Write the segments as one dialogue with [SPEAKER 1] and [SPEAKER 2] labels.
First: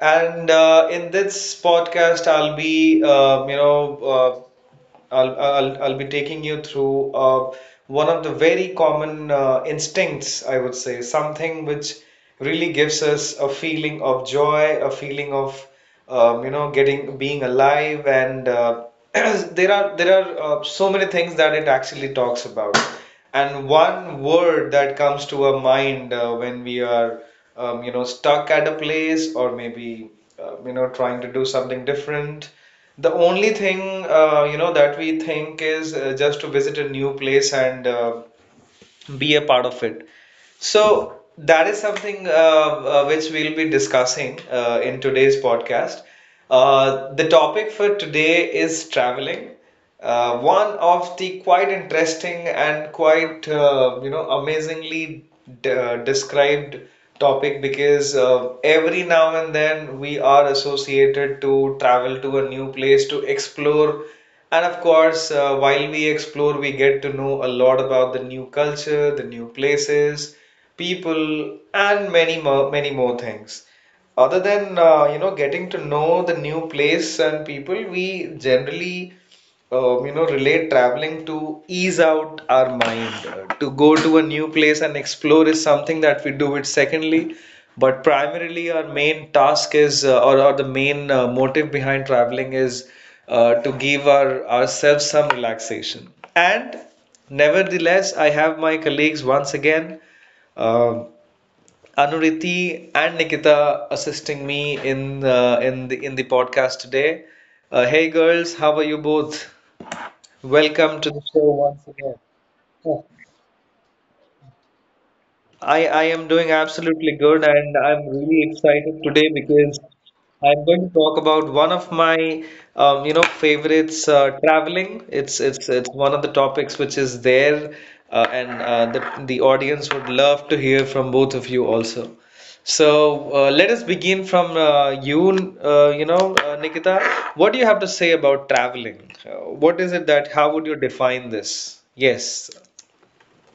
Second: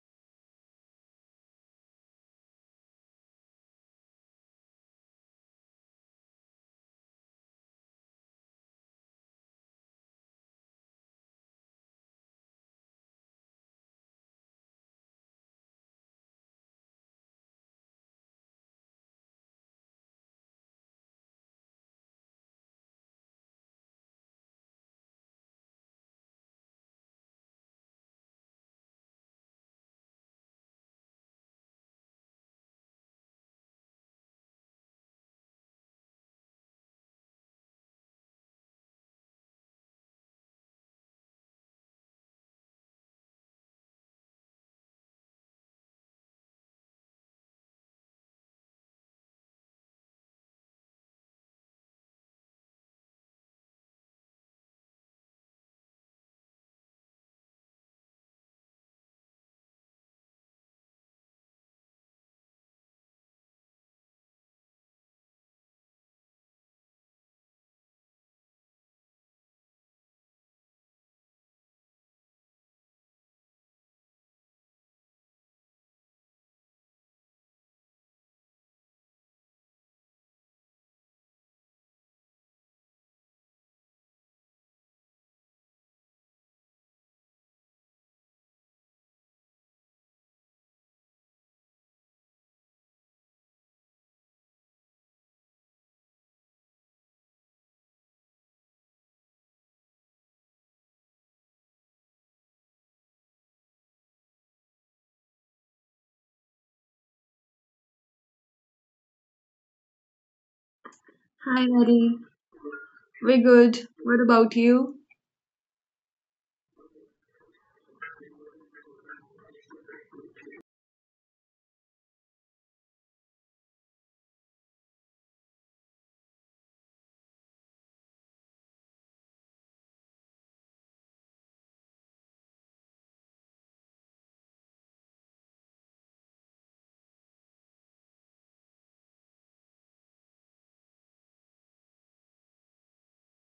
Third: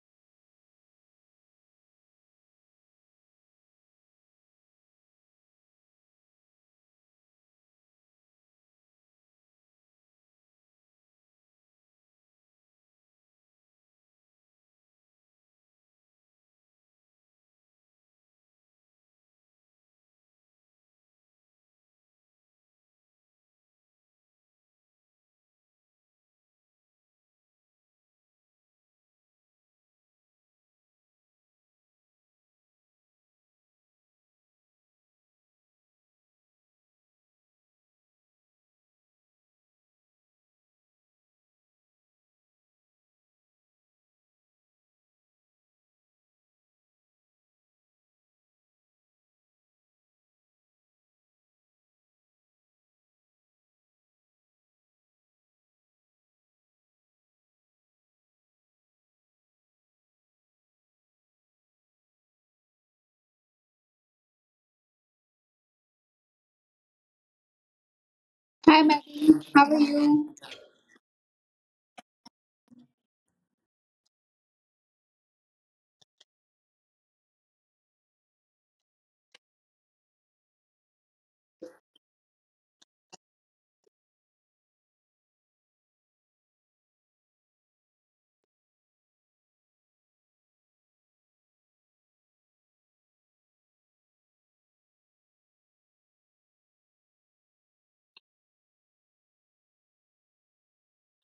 [SPEAKER 1] And in this podcast, I'll be, you know, I'll be taking you through one of the very common instincts, I would say, something which really gives us a feeling of joy, a feeling of getting being alive, and there are so many things that it actually talks about. And one word that comes to our mind when we are stuck at a place or maybe trying to do something different, the only thing that we think is just to visit a new place and be a part of it. So that is something which we'll be discussing in today's podcast. The topic for today is traveling. One of the quite interesting and quite amazingly described topic because every now and then we are associated to travel to a new place to explore, and of course, while we explore, we get to know a lot about the new culture, the new places, people, and many more, many more things. Other than getting to know the new place and people, we generally relate traveling to ease out our mind. To go to a new place and explore is something that we do it secondly, but primarily, our main task is, or the main motive behind traveling is to give ourselves some relaxation. And nevertheless, I have my colleagues once again, uh, Anuriti and Nikita, assisting me in the podcast today. Hey girls, how are you both?
[SPEAKER 2] Hi
[SPEAKER 1] Welcome to the
[SPEAKER 2] Maggie,
[SPEAKER 1] show
[SPEAKER 3] Hi,
[SPEAKER 2] how are
[SPEAKER 1] once
[SPEAKER 3] Mary.
[SPEAKER 1] again.
[SPEAKER 2] you?
[SPEAKER 3] We're good. What about you?
[SPEAKER 1] I am doing absolutely good and I'm really excited today because I'm going to talk about one of my favorites, traveling. It's one of the topics which is there, and the audience would love to hear from both of you also. So let us begin from Nikita. What do you have to say about traveling? What is it that how would you define this? Yes,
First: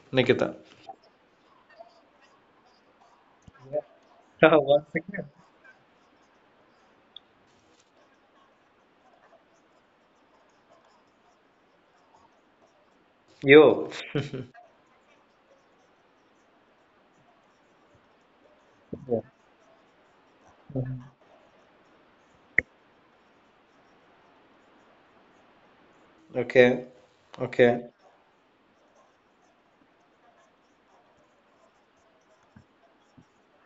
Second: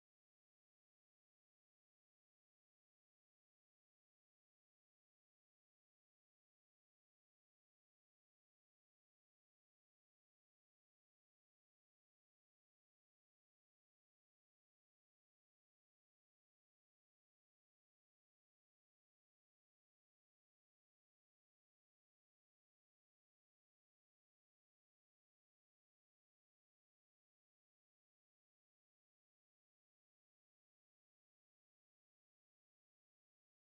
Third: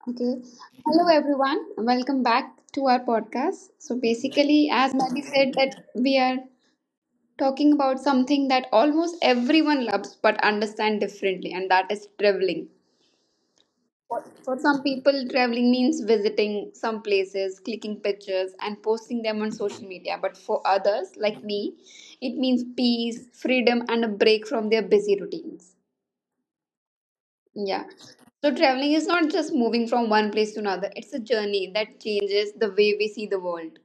[SPEAKER 2] Okay.
[SPEAKER 1] Nikita.
[SPEAKER 2] Hello everyone. Welcome back to our podcast. So basically,
[SPEAKER 1] Once
[SPEAKER 2] as Maggie
[SPEAKER 1] again.
[SPEAKER 2] said, that we are talking about something that almost everyone loves but understand differently, and that is traveling.
[SPEAKER 1] Yo.
[SPEAKER 2] For for some people, traveling means visiting some places, clicking pictures, and posting
[SPEAKER 1] Yeah.
[SPEAKER 2] them on social media. But for others, like me, it means peace, freedom, and a break from their busy routines.
[SPEAKER 1] Okay.
[SPEAKER 2] Yeah.
[SPEAKER 1] Okay.
[SPEAKER 2] So traveling is not just moving from one place to another, it's a journey that changes the way we see the world.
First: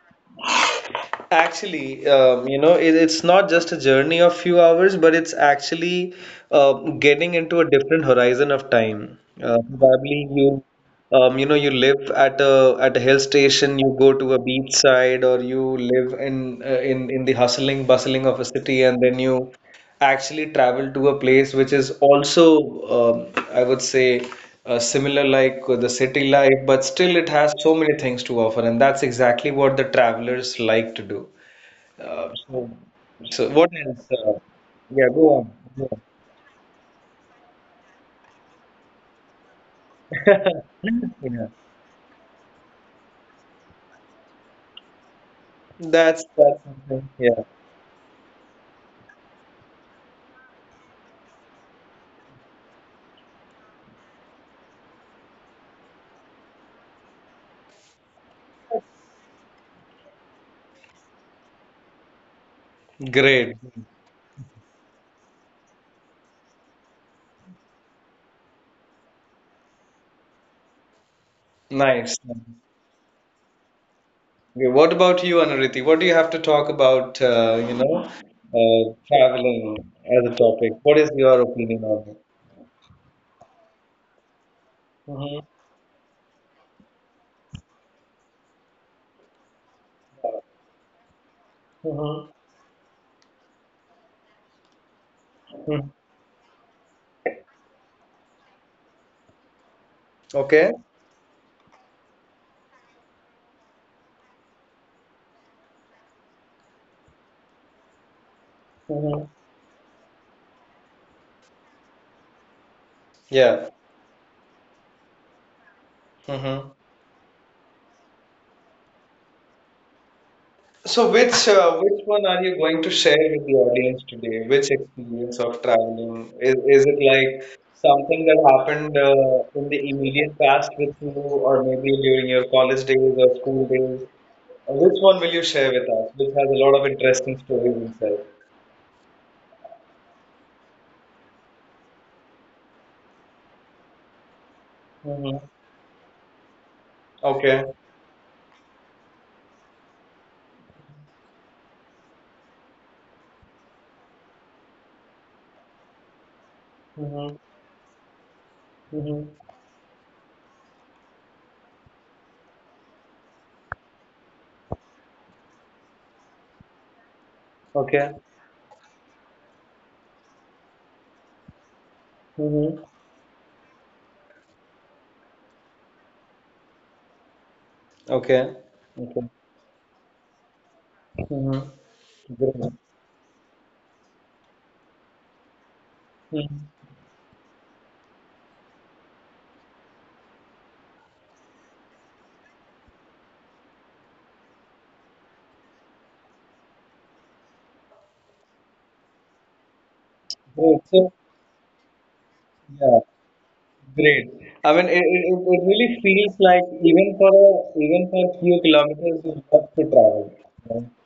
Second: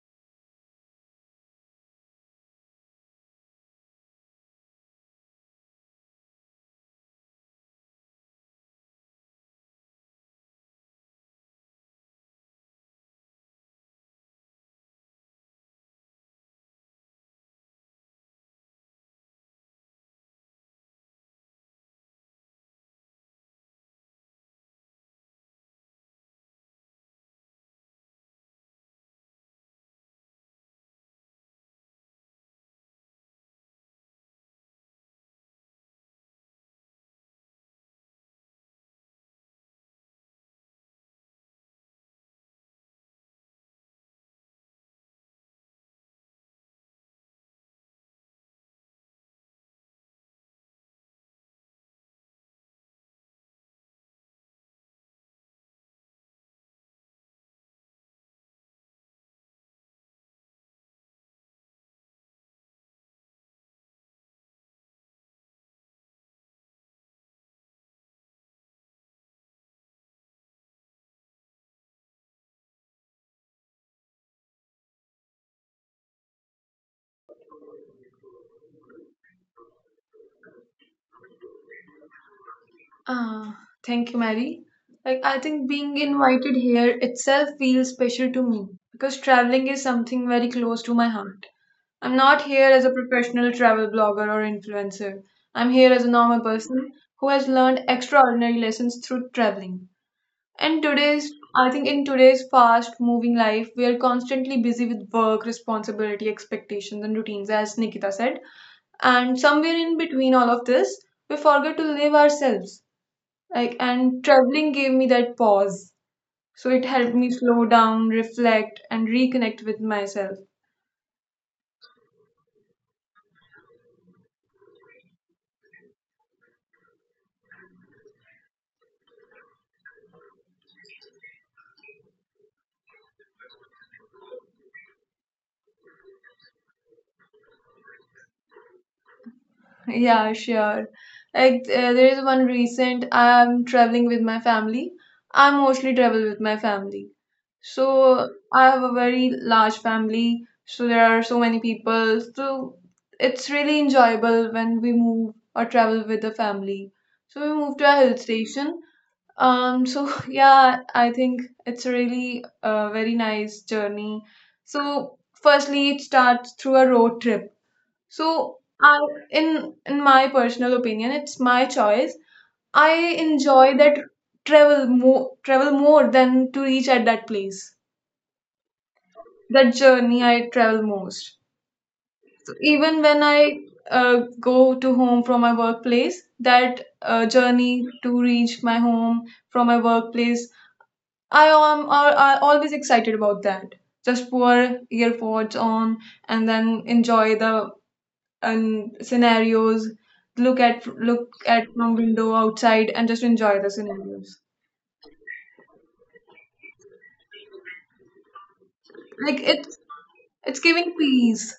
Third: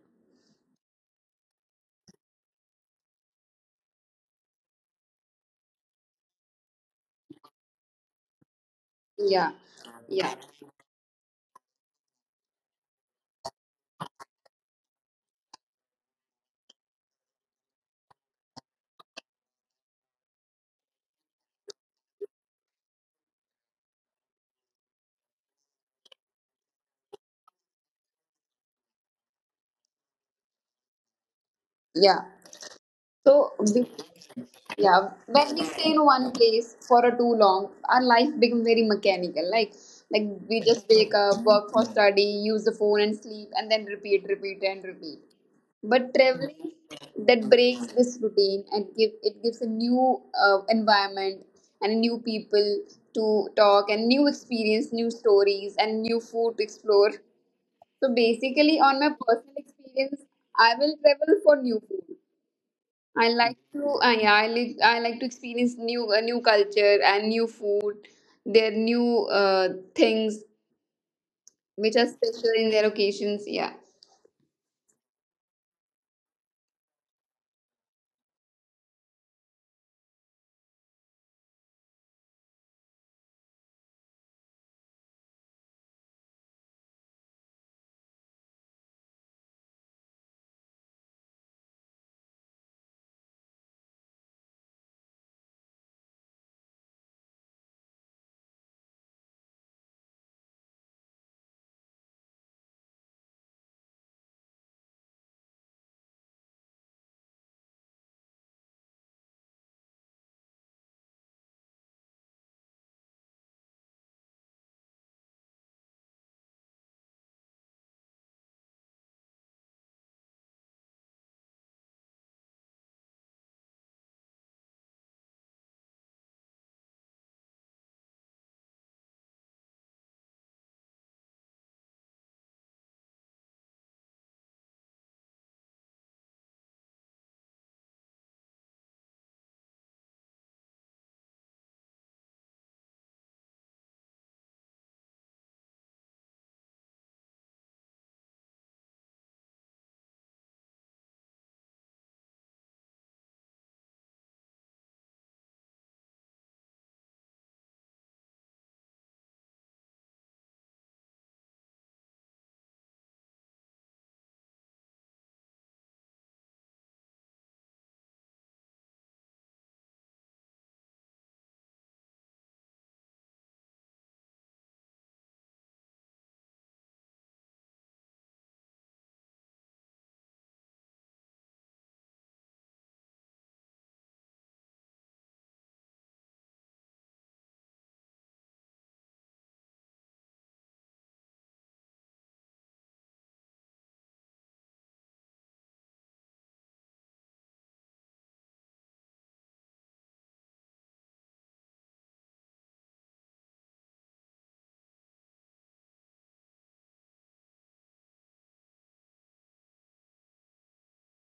[SPEAKER 1] Actually, it's not just a journey of few hours, but it's actually uh, getting into a different horizon of time.
[SPEAKER 2] Yeah.
[SPEAKER 1] Uh, probably
[SPEAKER 2] Yeah.
[SPEAKER 1] you, um, you know, you live at a hill station, you go to a beach side, or you live in in the hustling bustling of a city, and then you actually travel to a place which is also, I would say, similar like the city life, but still it has so many things to offer, and that's exactly what the travelers like to do.
[SPEAKER 2] Yeah.
[SPEAKER 1] Uh, so,
[SPEAKER 2] So
[SPEAKER 1] so
[SPEAKER 2] we,
[SPEAKER 1] what else?
[SPEAKER 2] Yeah,
[SPEAKER 1] Yeah, go
[SPEAKER 2] when
[SPEAKER 1] on.
[SPEAKER 2] we stay
[SPEAKER 1] Go
[SPEAKER 2] in
[SPEAKER 1] on.
[SPEAKER 2] one place for a too long, our life becomes very mechanical. Like we just wake up,
[SPEAKER 1] Yeah.
[SPEAKER 2] work for study, use the phone and sleep, and then repeat, repeat, and repeat. But traveling
[SPEAKER 1] That's something.
[SPEAKER 2] that
[SPEAKER 1] Yeah.
[SPEAKER 2] breaks this routine and give it gives a new environment and a new people to talk and new experience, new stories, and new food to explore. So basically, on my personal experience, I will travel for new food. I like
[SPEAKER 1] Great.
[SPEAKER 2] to, yeah, I like to experience new, new culture and new food, their new things which are
[SPEAKER 1] Nice.
[SPEAKER 2] special
[SPEAKER 1] Okay,
[SPEAKER 2] in their occasions. Yeah.
[SPEAKER 1] what about you, Anuriti? What do you have to talk about, traveling as a topic? What is your opinion on
[SPEAKER 3] Ah, Thank you, Mary. Like, I
[SPEAKER 1] it?
[SPEAKER 3] think being invited here itself feels special to me because traveling is something very close to my heart. I'm
[SPEAKER 1] Mm-hmm.
[SPEAKER 3] not here as a professional travel blogger or influencer. I'm here as a normal person who has learned extraordinary lessons through traveling. And
[SPEAKER 1] Okay.
[SPEAKER 3] today's, I think, in today's fast moving life, we are constantly busy with work, responsibility, expectations, and routines, as Nikita said. And
[SPEAKER 1] Mm-hmm.
[SPEAKER 3] somewhere in between all of this, we forget to live ourselves. Like,
[SPEAKER 1] Yeah.
[SPEAKER 3] and traveling gave me that pause. So it
[SPEAKER 1] Mm-hmm.
[SPEAKER 3] helped me slow down, reflect, and reconnect with myself.
[SPEAKER 1] So which one are you going to share with the audience today? Which experience of traveling? Is it like something that happened in the immediate past with you, or maybe during your college days or school days? Which one will you share with us, which has a lot of interesting stories inside?
[SPEAKER 3] Yeah, sure. Like there is one recent I'm traveling with my family. I
[SPEAKER 1] Mm-hmm.
[SPEAKER 3] mostly travel with my family.
[SPEAKER 1] Okay.
[SPEAKER 3] So I have a very large family, so there are so many people. So it's really enjoyable when we move or travel with the family. So we
[SPEAKER 1] Mm-hmm.
[SPEAKER 3] moved to a hill station.
[SPEAKER 1] Mm-hmm.
[SPEAKER 3] So yeah, I think it's really a very nice journey. So firstly, it starts through a road trip
[SPEAKER 1] Okay.
[SPEAKER 3] so I in my personal opinion, it's my choice. I
[SPEAKER 1] Mm-hmm.
[SPEAKER 3] enjoy that travel more than to reach at that place.
[SPEAKER 1] Okay. Okay.
[SPEAKER 3] That journey I travel most.
[SPEAKER 1] Mm-hmm.
[SPEAKER 3] So even when I go to home from my workplace, that
[SPEAKER 1] Great.
[SPEAKER 3] journey to reach my home from my workplace, I am are always excited about that. Just pour earpods on and then enjoy the and scenarios look at look
[SPEAKER 1] Oh, so
[SPEAKER 3] at from window outside and just
[SPEAKER 1] yeah,
[SPEAKER 3] enjoy the scenarios
[SPEAKER 1] great. I mean, it really feels like even for a, even for a few
[SPEAKER 3] like
[SPEAKER 1] kilometers, you have to
[SPEAKER 3] it's
[SPEAKER 1] travel,
[SPEAKER 3] giving
[SPEAKER 1] right?
[SPEAKER 3] peace.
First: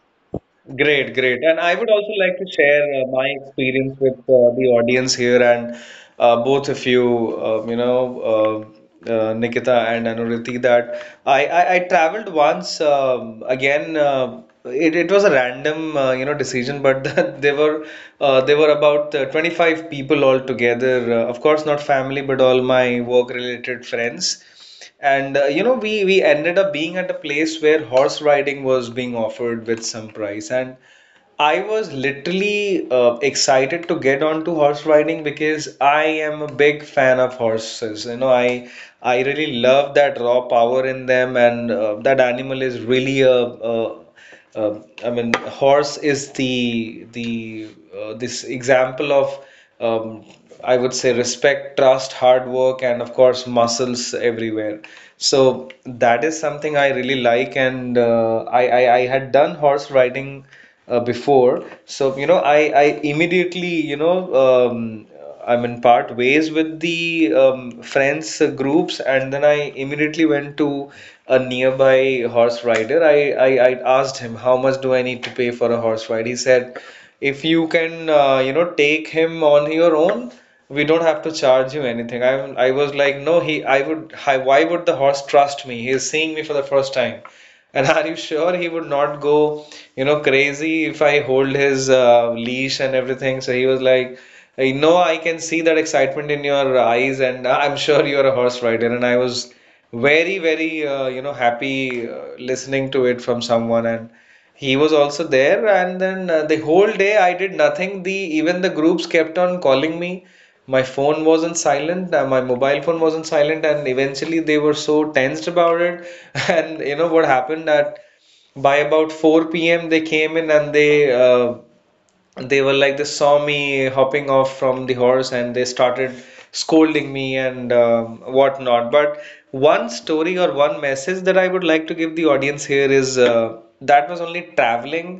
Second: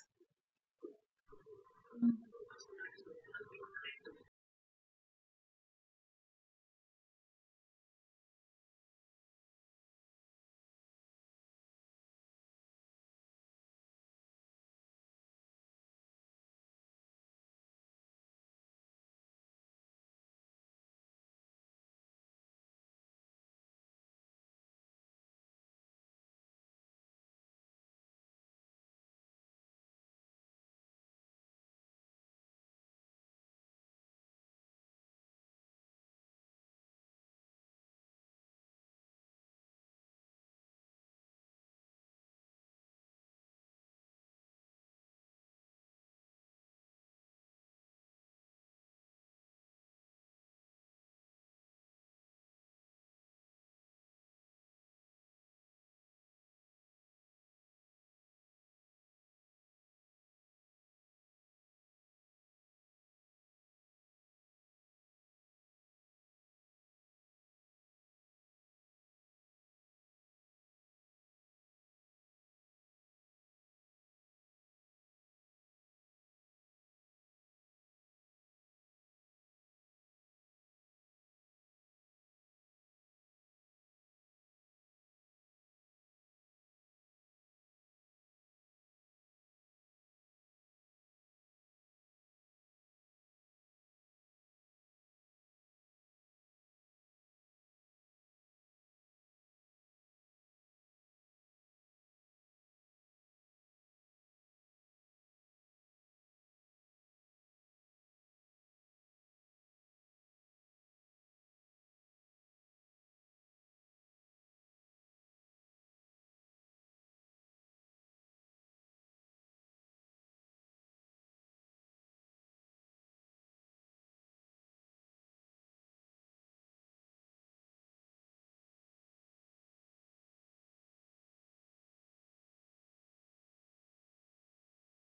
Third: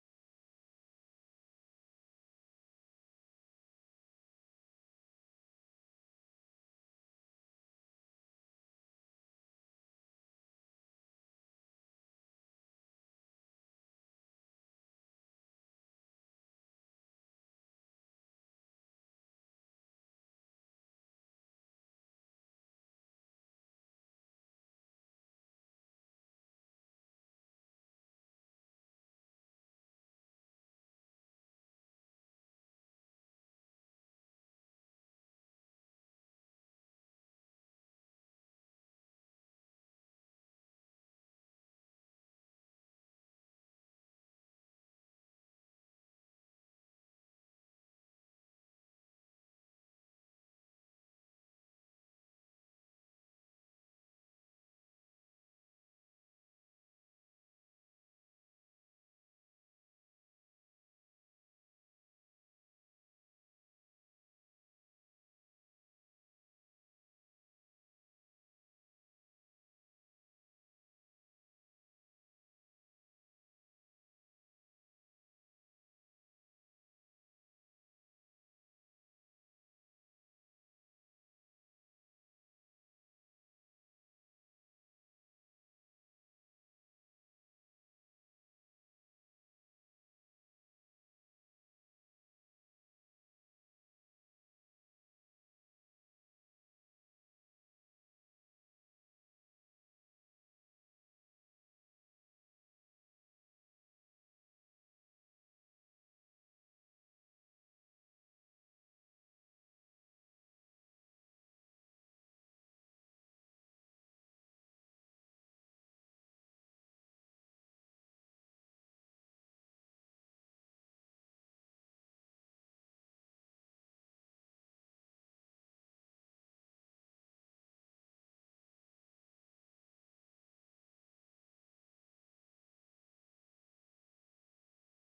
[SPEAKER 1] Great, great. And I would also like to share my experience with the audience here and both of you, Nikita and Anuriti, that I traveled once, um, again. It was a random, decision, but that they were about 25 people all together. Of course, not family, but all my work-related friends. And we ended up being at a place where horse riding was being offered with some price, and I was literally excited to get onto horse riding because I am a big fan of horses. You know, I really love that raw power in them, and that animal is really a I mean, horse is the this example of um, I would say, respect, trust, hard work, and of course, muscles everywhere. So that is something I really like, and I had done horse riding before, so you know I immediately, you know, um, I'm in part ways with the friends groups, and then I immediately went to a nearby horse rider. I asked him how much do I need to pay for a horse ride. He said, if you can, take him on your own, we don't have to charge you anything. I was like, no, he, I would, I, why would the horse trust me? He is seeing me for the first time. And are you sure he would not go, you know, crazy if I hold his leash and everything? So he was like, I know I can see that excitement in your eyes, and I'm sure you're a horse rider. And I was very, very, happy listening to it from someone. And he was also there, and then the whole day I did nothing. The even the groups kept on calling me. My phone wasn't silent, my mobile phone wasn't silent, and eventually they were so tensed about it. And you know what happened that by about 4 p.m. they came in and uh, they were like they saw me hopping off from the horse and they started scolding me and whatnot, but one story or one message that I would like to give the audience here is, that was only traveling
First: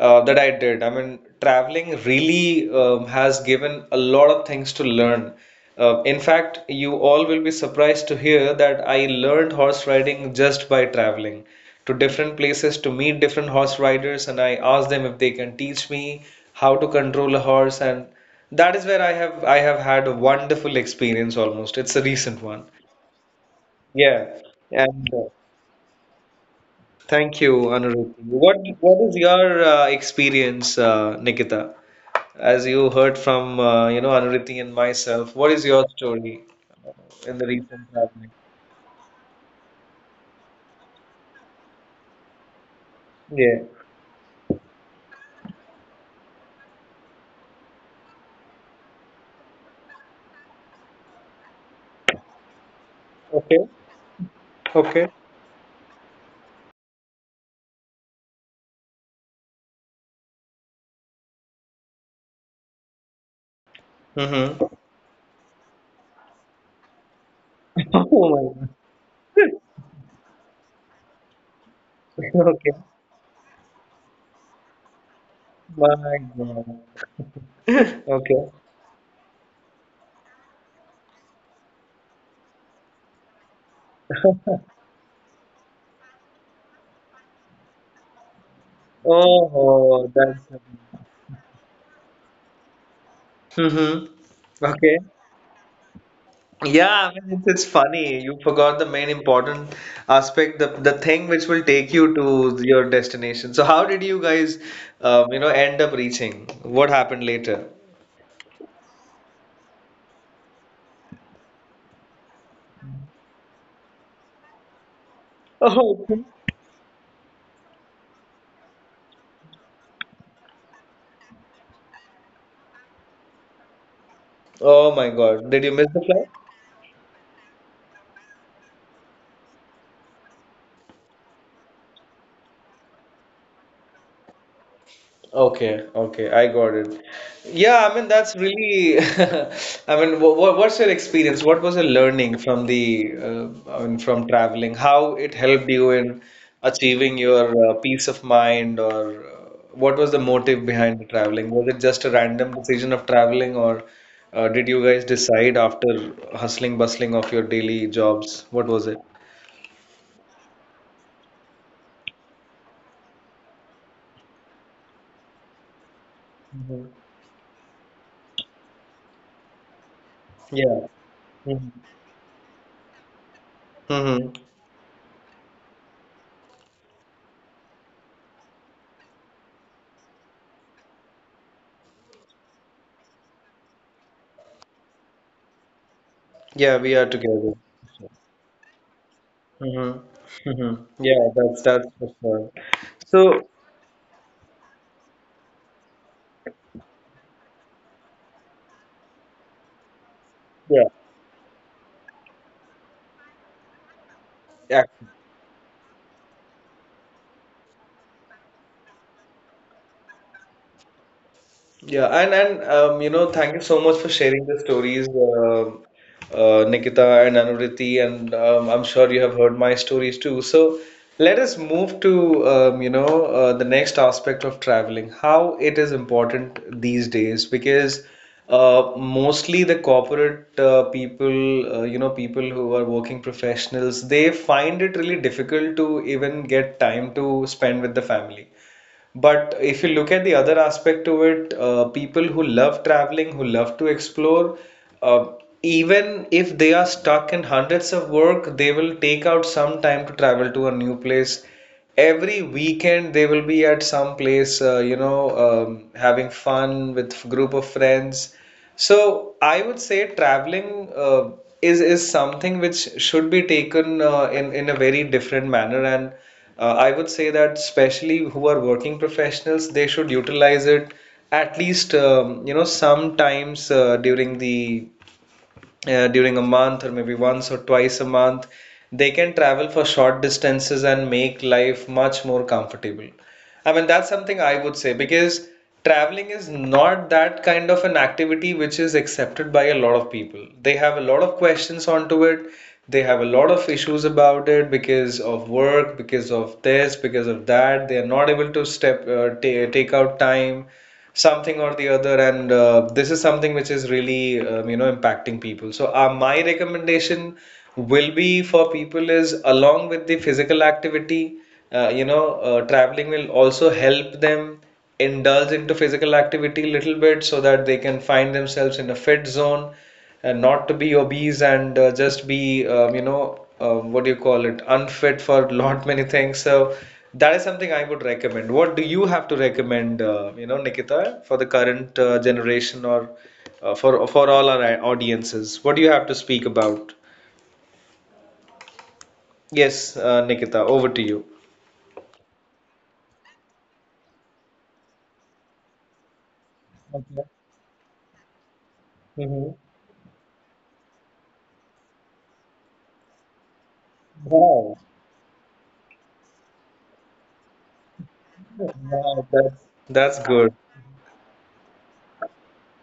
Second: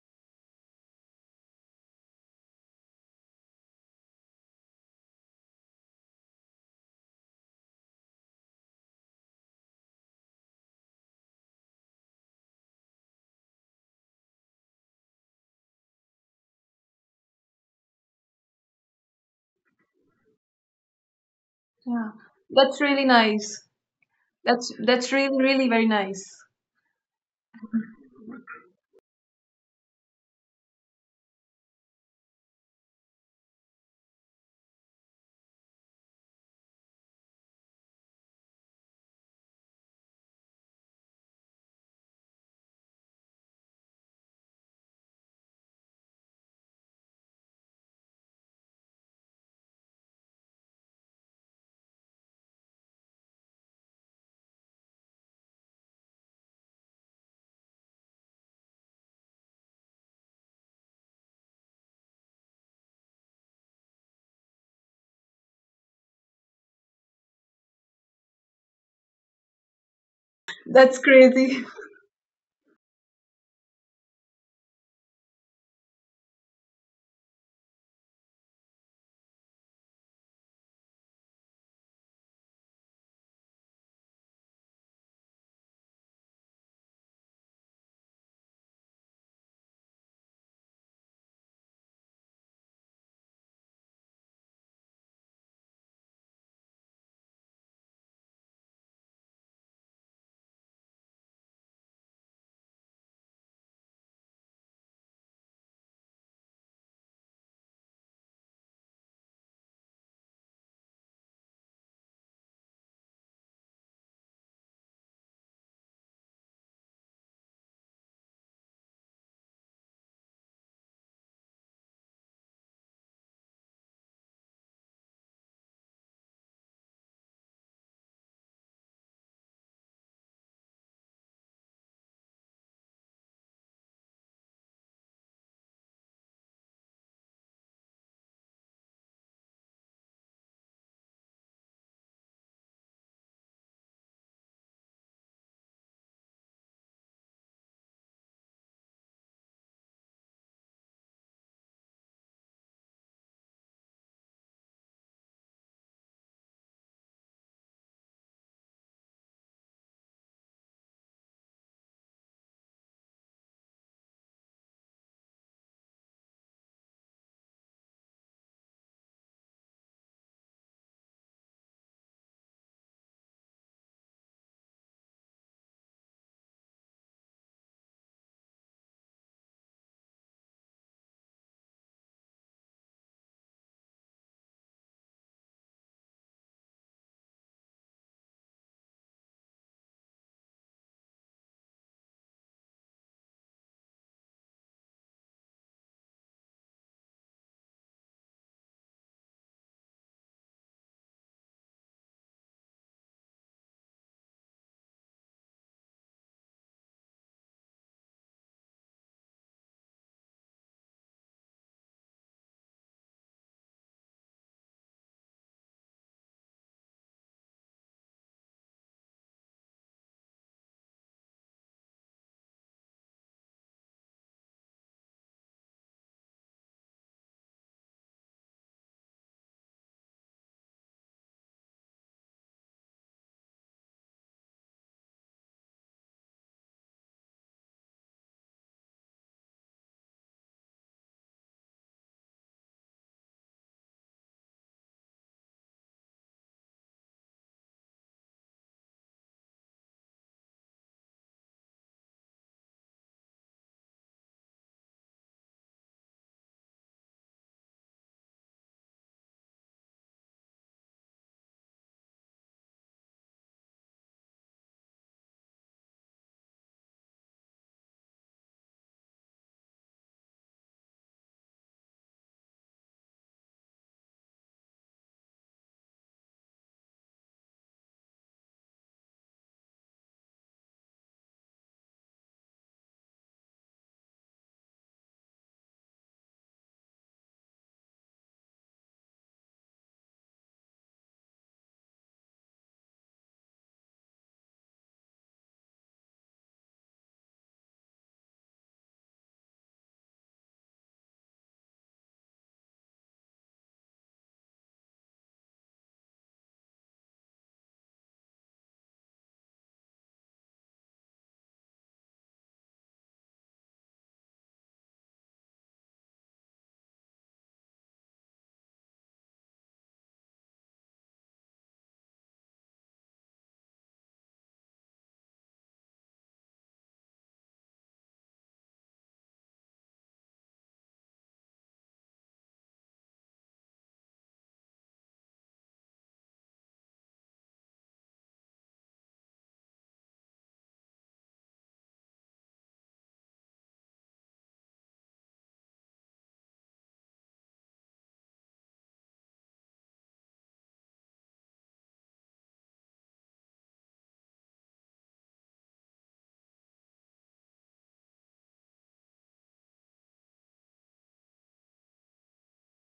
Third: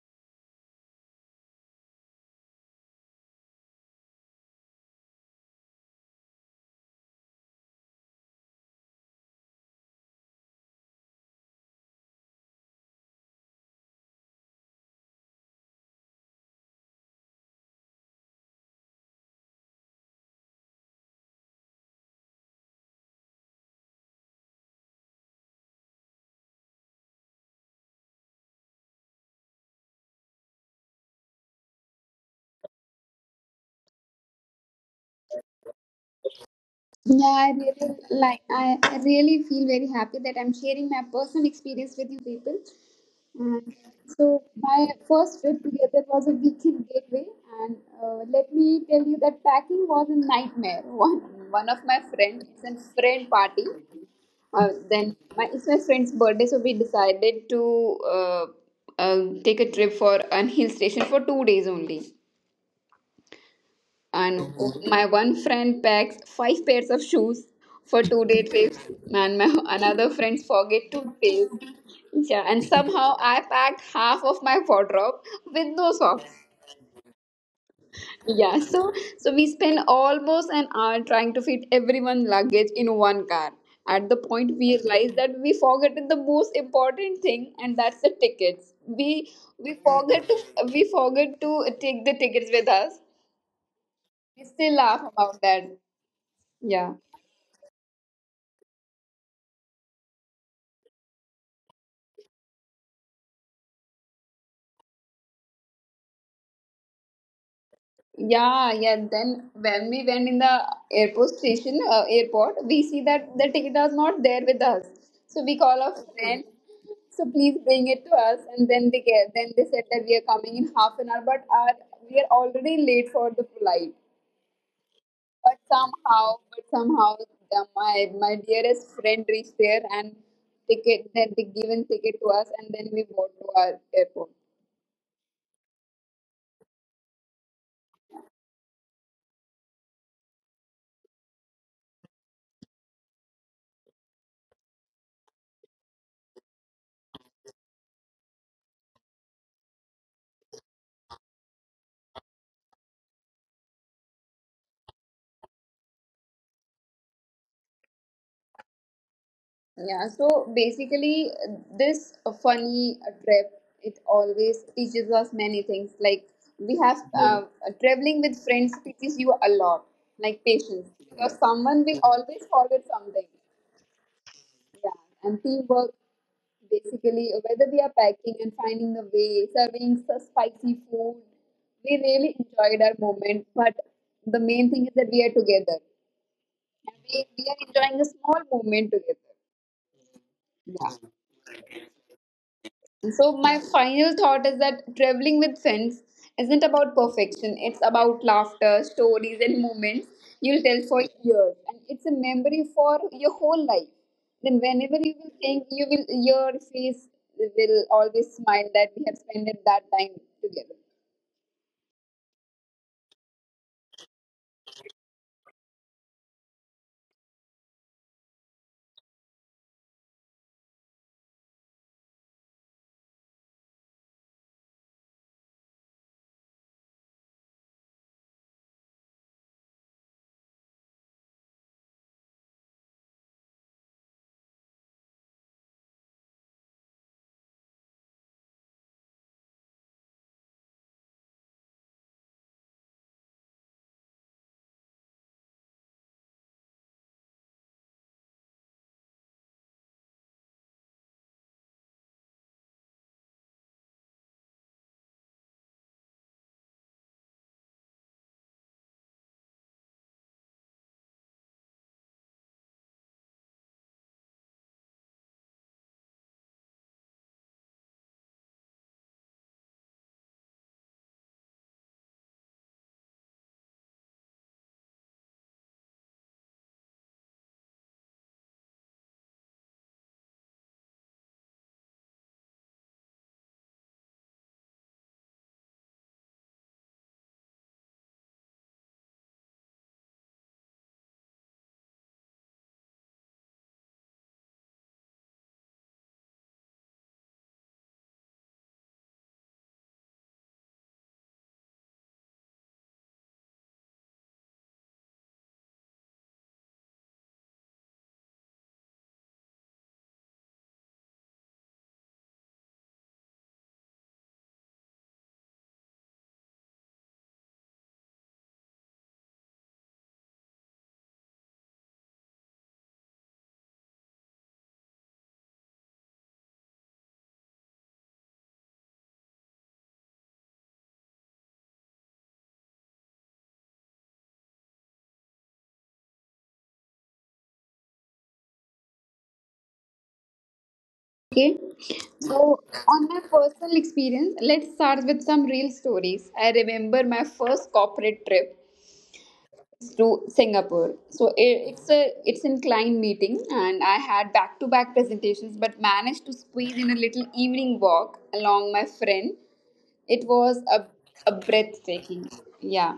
[SPEAKER 1] that I did. I mean, traveling really, has given a lot of things to learn. Uh, in fact, you all will be surprised to hear that I learned horse riding just by traveling to different places to meet different horse riders, and I ask them if they can teach me how to control a horse, and that is where I have had a wonderful experience almost. It's a
[SPEAKER 3] Yeah,
[SPEAKER 1] recent one.
[SPEAKER 3] that's really nice.
[SPEAKER 1] Yeah.
[SPEAKER 3] that's
[SPEAKER 1] And
[SPEAKER 3] that's
[SPEAKER 1] uh,
[SPEAKER 3] really really very nice.
[SPEAKER 1] thank you, Anuruddha. What is your experience, Nikita? As you heard from Anuruddha and myself, what is your story
[SPEAKER 2] Yeah,
[SPEAKER 1] in the
[SPEAKER 2] I
[SPEAKER 1] recent
[SPEAKER 2] really
[SPEAKER 1] traveling?
[SPEAKER 2] like I I really feel very happy that I'm sharing my personal experience with you people.
[SPEAKER 1] Yeah.
[SPEAKER 2] And so my first trip together was a weekend getaway, and let me tell you that packing was a nightmare. One of my friends, it's a friend party.
[SPEAKER 1] Okay. Okay.
[SPEAKER 2] Then my It's my friend's birthday, so we decided to uh, take a trip for an hill station for 2 days only. And
[SPEAKER 1] Mm-hmm.
[SPEAKER 2] my one friend packs 5 pairs of shoes for two
[SPEAKER 1] Oh
[SPEAKER 2] day
[SPEAKER 1] my
[SPEAKER 2] trips, and my
[SPEAKER 1] God.
[SPEAKER 2] another friends forget
[SPEAKER 3] That's
[SPEAKER 2] toothpaste.
[SPEAKER 3] crazy.
[SPEAKER 2] Yeah, and
[SPEAKER 1] Okay.
[SPEAKER 2] somehow I packed half of my wardrobe with no socks.
[SPEAKER 1] My God. Okay.
[SPEAKER 2] Yeah, so we spend almost an hour trying to fit everyone's luggage in one car. At the point we realized that we forgot the most important thing, and that's the tickets. We
[SPEAKER 1] Oh,
[SPEAKER 2] forgot to
[SPEAKER 1] that's.
[SPEAKER 2] we forgot to take the tickets with us.
[SPEAKER 1] Mm-hmm.
[SPEAKER 2] We still laugh
[SPEAKER 1] Okay.
[SPEAKER 2] about that. Yeah.
[SPEAKER 1] Yeah, I mean it's funny. You forgot the main important aspect, the thing which will take you to your destination. So how did you guys, end up reaching? What happened later?
[SPEAKER 2] Yeah. Then when we went in the airport, we see that the ticket was not there with us. So we call our
[SPEAKER 1] Oh, okay.
[SPEAKER 2] friend. So please bring it to us, and then then they said that we are coming in half an hour, but are we are already late for the flight.
[SPEAKER 1] Oh my God.
[SPEAKER 2] But
[SPEAKER 1] Did you miss the flight?
[SPEAKER 2] somehow, but somehow, my dearest friend reached there and ticket that they given ticket to us, and then we bought to our airport.
[SPEAKER 1] Okay, okay, I got it. Yeah, I mean that's really. I mean, what what's your experience? What was your learning from the, I mean, from traveling? How it helped you in achieving your peace of mind, or what was the motive behind the traveling? Was it just a random decision of traveling, or did you guys decide after hustling bustling of your daily jobs? What was it?
[SPEAKER 2] Yeah, so basically, this funny trip it always teaches us many things. Like we
[SPEAKER 1] Mhm.
[SPEAKER 2] have Yeah. Yes. Traveling with friends teaches you a lot, like patience,
[SPEAKER 1] Yeah.
[SPEAKER 2] because
[SPEAKER 1] hmm
[SPEAKER 2] someone will always forget something.
[SPEAKER 1] hmm
[SPEAKER 2] Yeah, and teamwork basically whether we are packing and finding the way, serving the spicy food. We really enjoyed our moment, but the main thing is that we are together
[SPEAKER 1] Yeah,
[SPEAKER 2] and
[SPEAKER 1] we are
[SPEAKER 2] we are
[SPEAKER 1] together.
[SPEAKER 2] enjoying a small moment together.
[SPEAKER 1] Mm-hmm.
[SPEAKER 2] Yeah.
[SPEAKER 1] Mm-hmm. Yeah, that's for sure.
[SPEAKER 2] So,
[SPEAKER 1] So
[SPEAKER 2] my final thought is that traveling with friends isn't about perfection, it's about laughter, stories, and moments you'll tell
[SPEAKER 1] yeah,
[SPEAKER 2] for years. And it's a memory for your whole life. Then,
[SPEAKER 1] yeah.
[SPEAKER 2] whenever you will think, your face will always smile that we have spent that time together.
[SPEAKER 1] Yeah, and thank you so much for sharing the stories, Nikita and Anuriti, and I'm sure you have heard my stories too. So let us move to the next aspect of traveling, how it is important these days, because mostly the corporate people, people who are working professionals, they find it really difficult to even get time to spend with the family. But if you look at the other aspect to it, people who love traveling, who love to explore, uh, even if they are stuck in hundreds of work, they will take out some time to travel to a new place. Every weekend, they will be at some place, having fun with group of friends. So I would say traveling is something which should be taken in a very different manner, and I would say that especially who are working professionals, they should utilize it at least sometimes during the during a month or maybe once or twice a month. They can travel for short distances and make life much more comfortable. I mean, that's something I would say because traveling is not that kind of an activity which is accepted by a lot of people. They have a lot of questions onto it. They have a lot of issues about it because of work, because of this, because of that. They are not able to step ta take out time something or the other, and this is something which is really impacting people, so my recommendation will be for people is along with the physical activity, traveling will also help them indulge into physical activity a little bit so that they can find themselves in a fit zone and not to be obese, and just be what do you call it, unfit for lot many things. So that is something I would recommend. What do you have to recommend, Nikita, for the current generation, or for all our audiences? What do you have to speak about? Yes, Nikita, over to you.
[SPEAKER 2] Okay, so on my personal experience, let's start with some real stories. I remember my first corporate trip to Singapore. It's a it's in client meeting, and I had back to back presentations, but managed to squeeze in a little evening walk along my friend.
[SPEAKER 1] that's
[SPEAKER 2] It
[SPEAKER 1] that's
[SPEAKER 2] was
[SPEAKER 1] good.
[SPEAKER 2] a breathtaking, yeah.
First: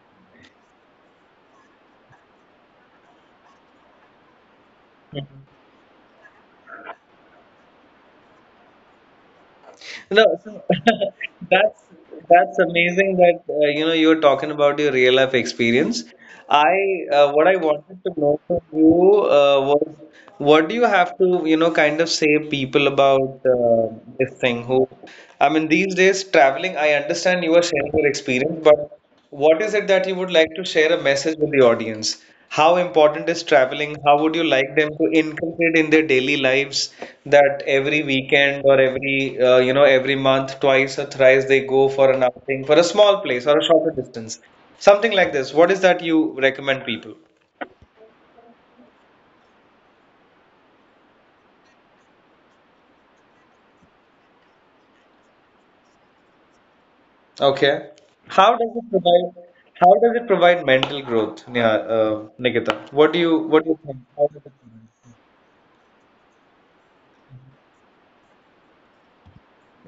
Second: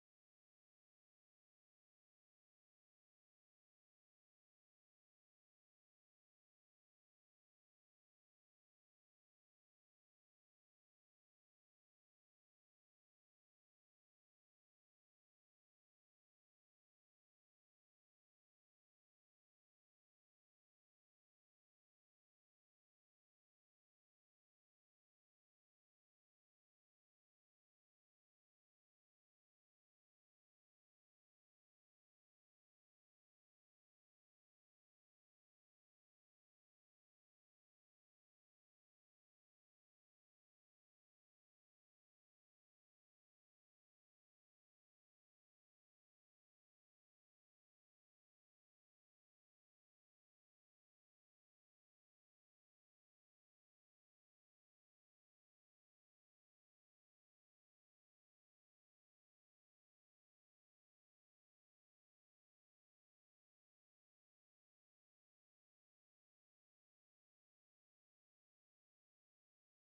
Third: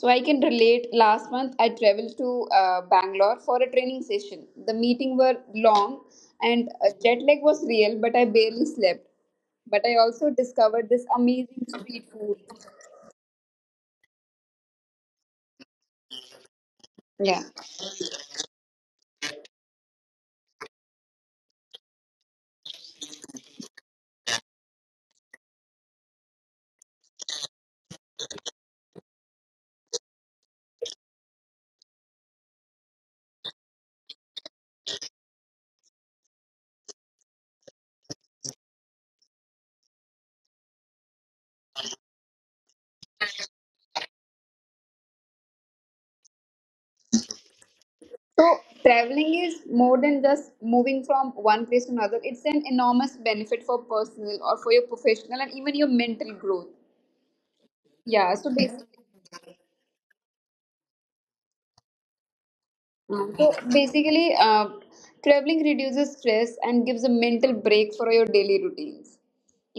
[SPEAKER 2] So I can relate. Last month I traveled to Bangalore for a training session. The meeting were long, and jet lag was real, but I barely slept. But I
[SPEAKER 1] No,
[SPEAKER 2] also
[SPEAKER 1] so
[SPEAKER 2] discovered this amazing
[SPEAKER 1] that's
[SPEAKER 2] street
[SPEAKER 1] that's
[SPEAKER 2] food.
[SPEAKER 1] amazing that you're talking about your real life experience. I
[SPEAKER 2] Yeah.
[SPEAKER 1] What I wanted to know from you was, what do you have to kind of say people about, this thing? Who I mean, these days traveling, I understand you are sharing your experience, but what is it that you would like to share a message with the audience? How important is traveling? How would you like them to inculcate in their daily lives that every weekend or every you know every month, twice or thrice they go for an outing for a small place or a shorter distance, something like this? What is that you recommend people?
[SPEAKER 2] So traveling is more than just moving from one place to another. It's an enormous benefit for personal or for your professional and even your mental growth.
[SPEAKER 1] Okay.
[SPEAKER 2] Yeah. So
[SPEAKER 1] How does it
[SPEAKER 2] basically,
[SPEAKER 1] provide? How does it provide mental growth, Neha, Nikita? What do you
[SPEAKER 2] so
[SPEAKER 1] what do you think? How
[SPEAKER 2] basically,
[SPEAKER 1] does it
[SPEAKER 2] uh,
[SPEAKER 1] provide?
[SPEAKER 2] traveling reduces stress and gives a mental break for your daily routines.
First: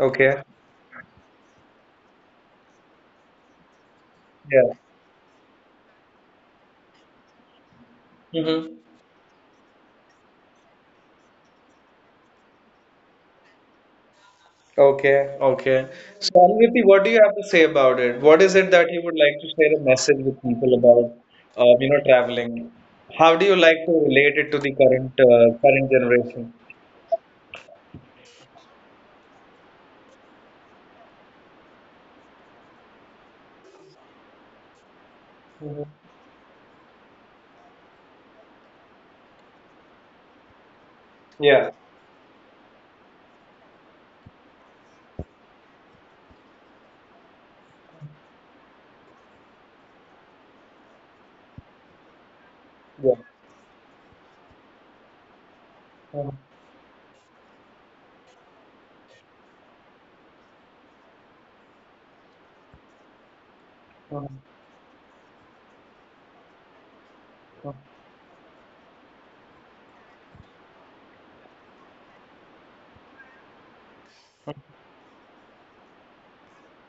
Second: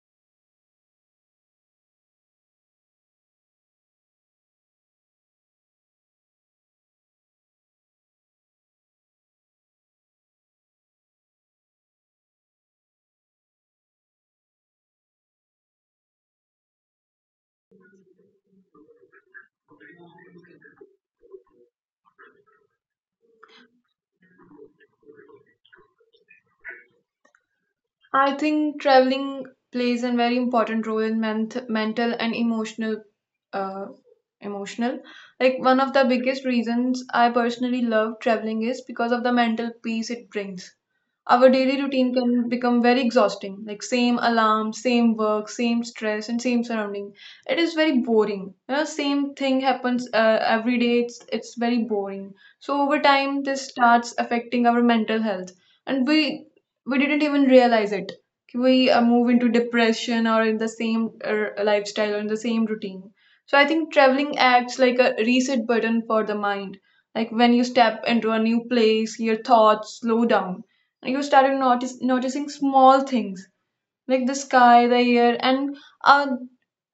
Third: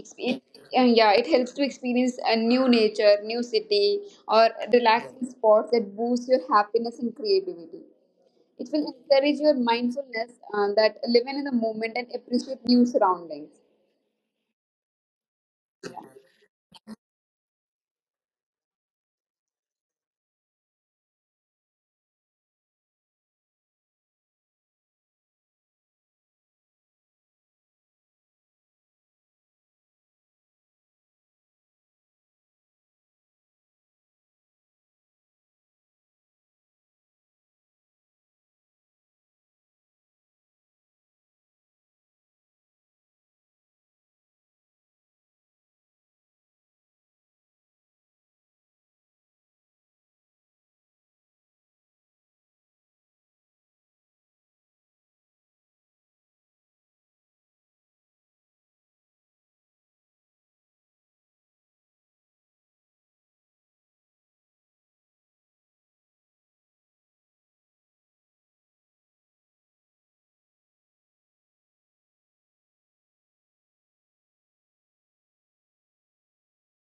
[SPEAKER 2] Exp- It, and Yeah, it helps to experience a new nature, new city, or
[SPEAKER 1] Yeah.
[SPEAKER 2] relaxing spots that boost your happiness and creativity.
[SPEAKER 1] Hmm.
[SPEAKER 2] It will encourage your mindfulness that living in the moment and appreciate new surroundings.
[SPEAKER 1] Okay, okay. So, Anirudh, what do you have to say about it? What is it that you would like to share a message with people about, traveling? How do you like to relate it to the current generation?
[SPEAKER 3] I think traveling plays a very important role in mental and emotional uh, emotional. Like one
[SPEAKER 1] Mhm.
[SPEAKER 3] of the biggest reasons I personally love traveling is because of the mental peace it brings. Our
[SPEAKER 1] Yeah,
[SPEAKER 3] daily routine can become very exhausting, like same alarm, same work, same stress, and same surrounding. It is very boring. You know, same thing happens every day. It's very boring. So over
[SPEAKER 1] yeah.
[SPEAKER 3] time, this starts affecting our mental health, and we
[SPEAKER 1] Mhm.
[SPEAKER 3] we didn't even realize it. We move into depression or in the same lifestyle or in the same routine. So I think traveling
[SPEAKER 1] Mhm.
[SPEAKER 3] acts like a reset button for the mind. Like when you
[SPEAKER 1] Mhm.
[SPEAKER 3] step into a new place, your thoughts slow down, you started noticing small things like the sky, the air, and uh,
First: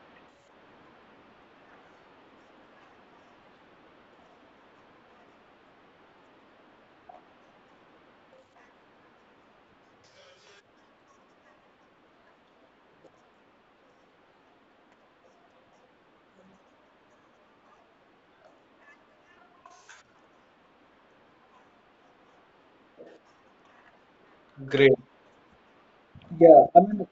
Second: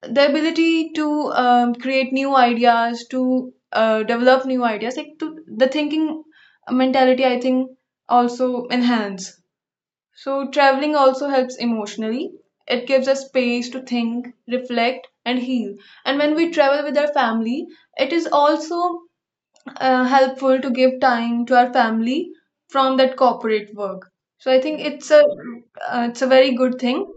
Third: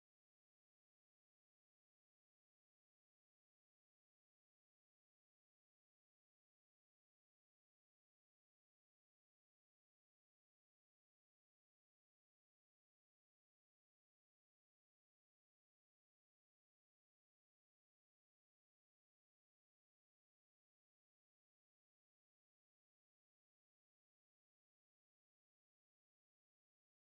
[SPEAKER 3] the ability to create new ideas, to develop new ideas, like to, the thinking mentality, I think, also enhance. So, traveling also helps emotionally. It gives us space to think, reflect, and heal. And when we travel with our family, it is also helpful to give time to our family from that corporate work. So I think
[SPEAKER 1] Great.
[SPEAKER 3] it's a very
[SPEAKER 1] Yeah,
[SPEAKER 3] good
[SPEAKER 1] I
[SPEAKER 3] thing.
[SPEAKER 1] mean,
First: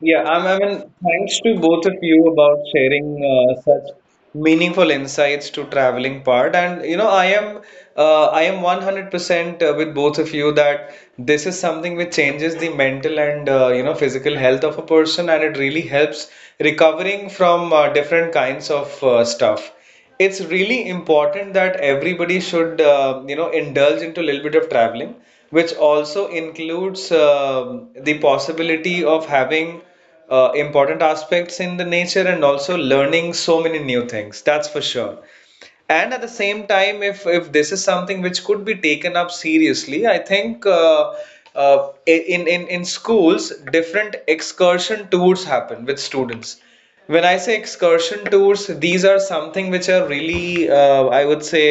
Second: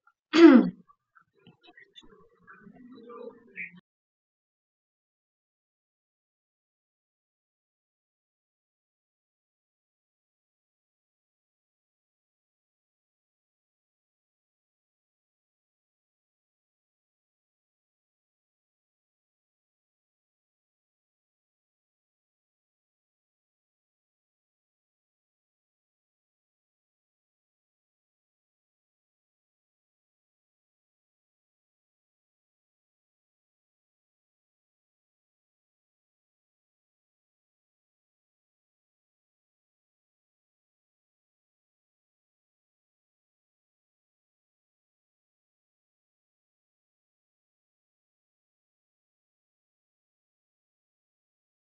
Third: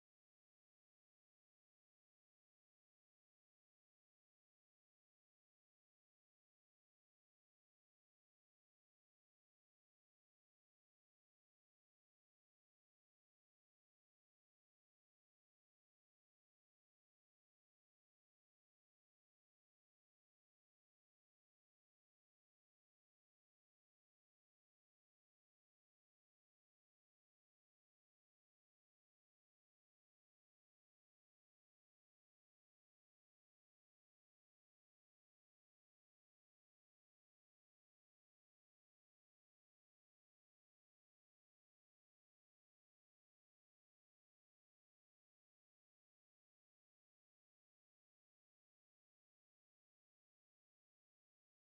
[SPEAKER 1] yeah, I mean, thanks to both of you about sharing such meaningful insights to traveling part. And you know, I am 100% with both of you that this is something which changes the mental and physical health of a person, and it really helps recovering from different kinds of stuff. It's really important that everybody should indulge into a little bit of traveling, which also includes the possibility of having important aspects in the nature and also learning so many new things, that's for sure. And at the same time, if this is something which could be taken up seriously, I think in schools different excursion tours happen with students. When I say excursion tours, these are something which are really, I would say,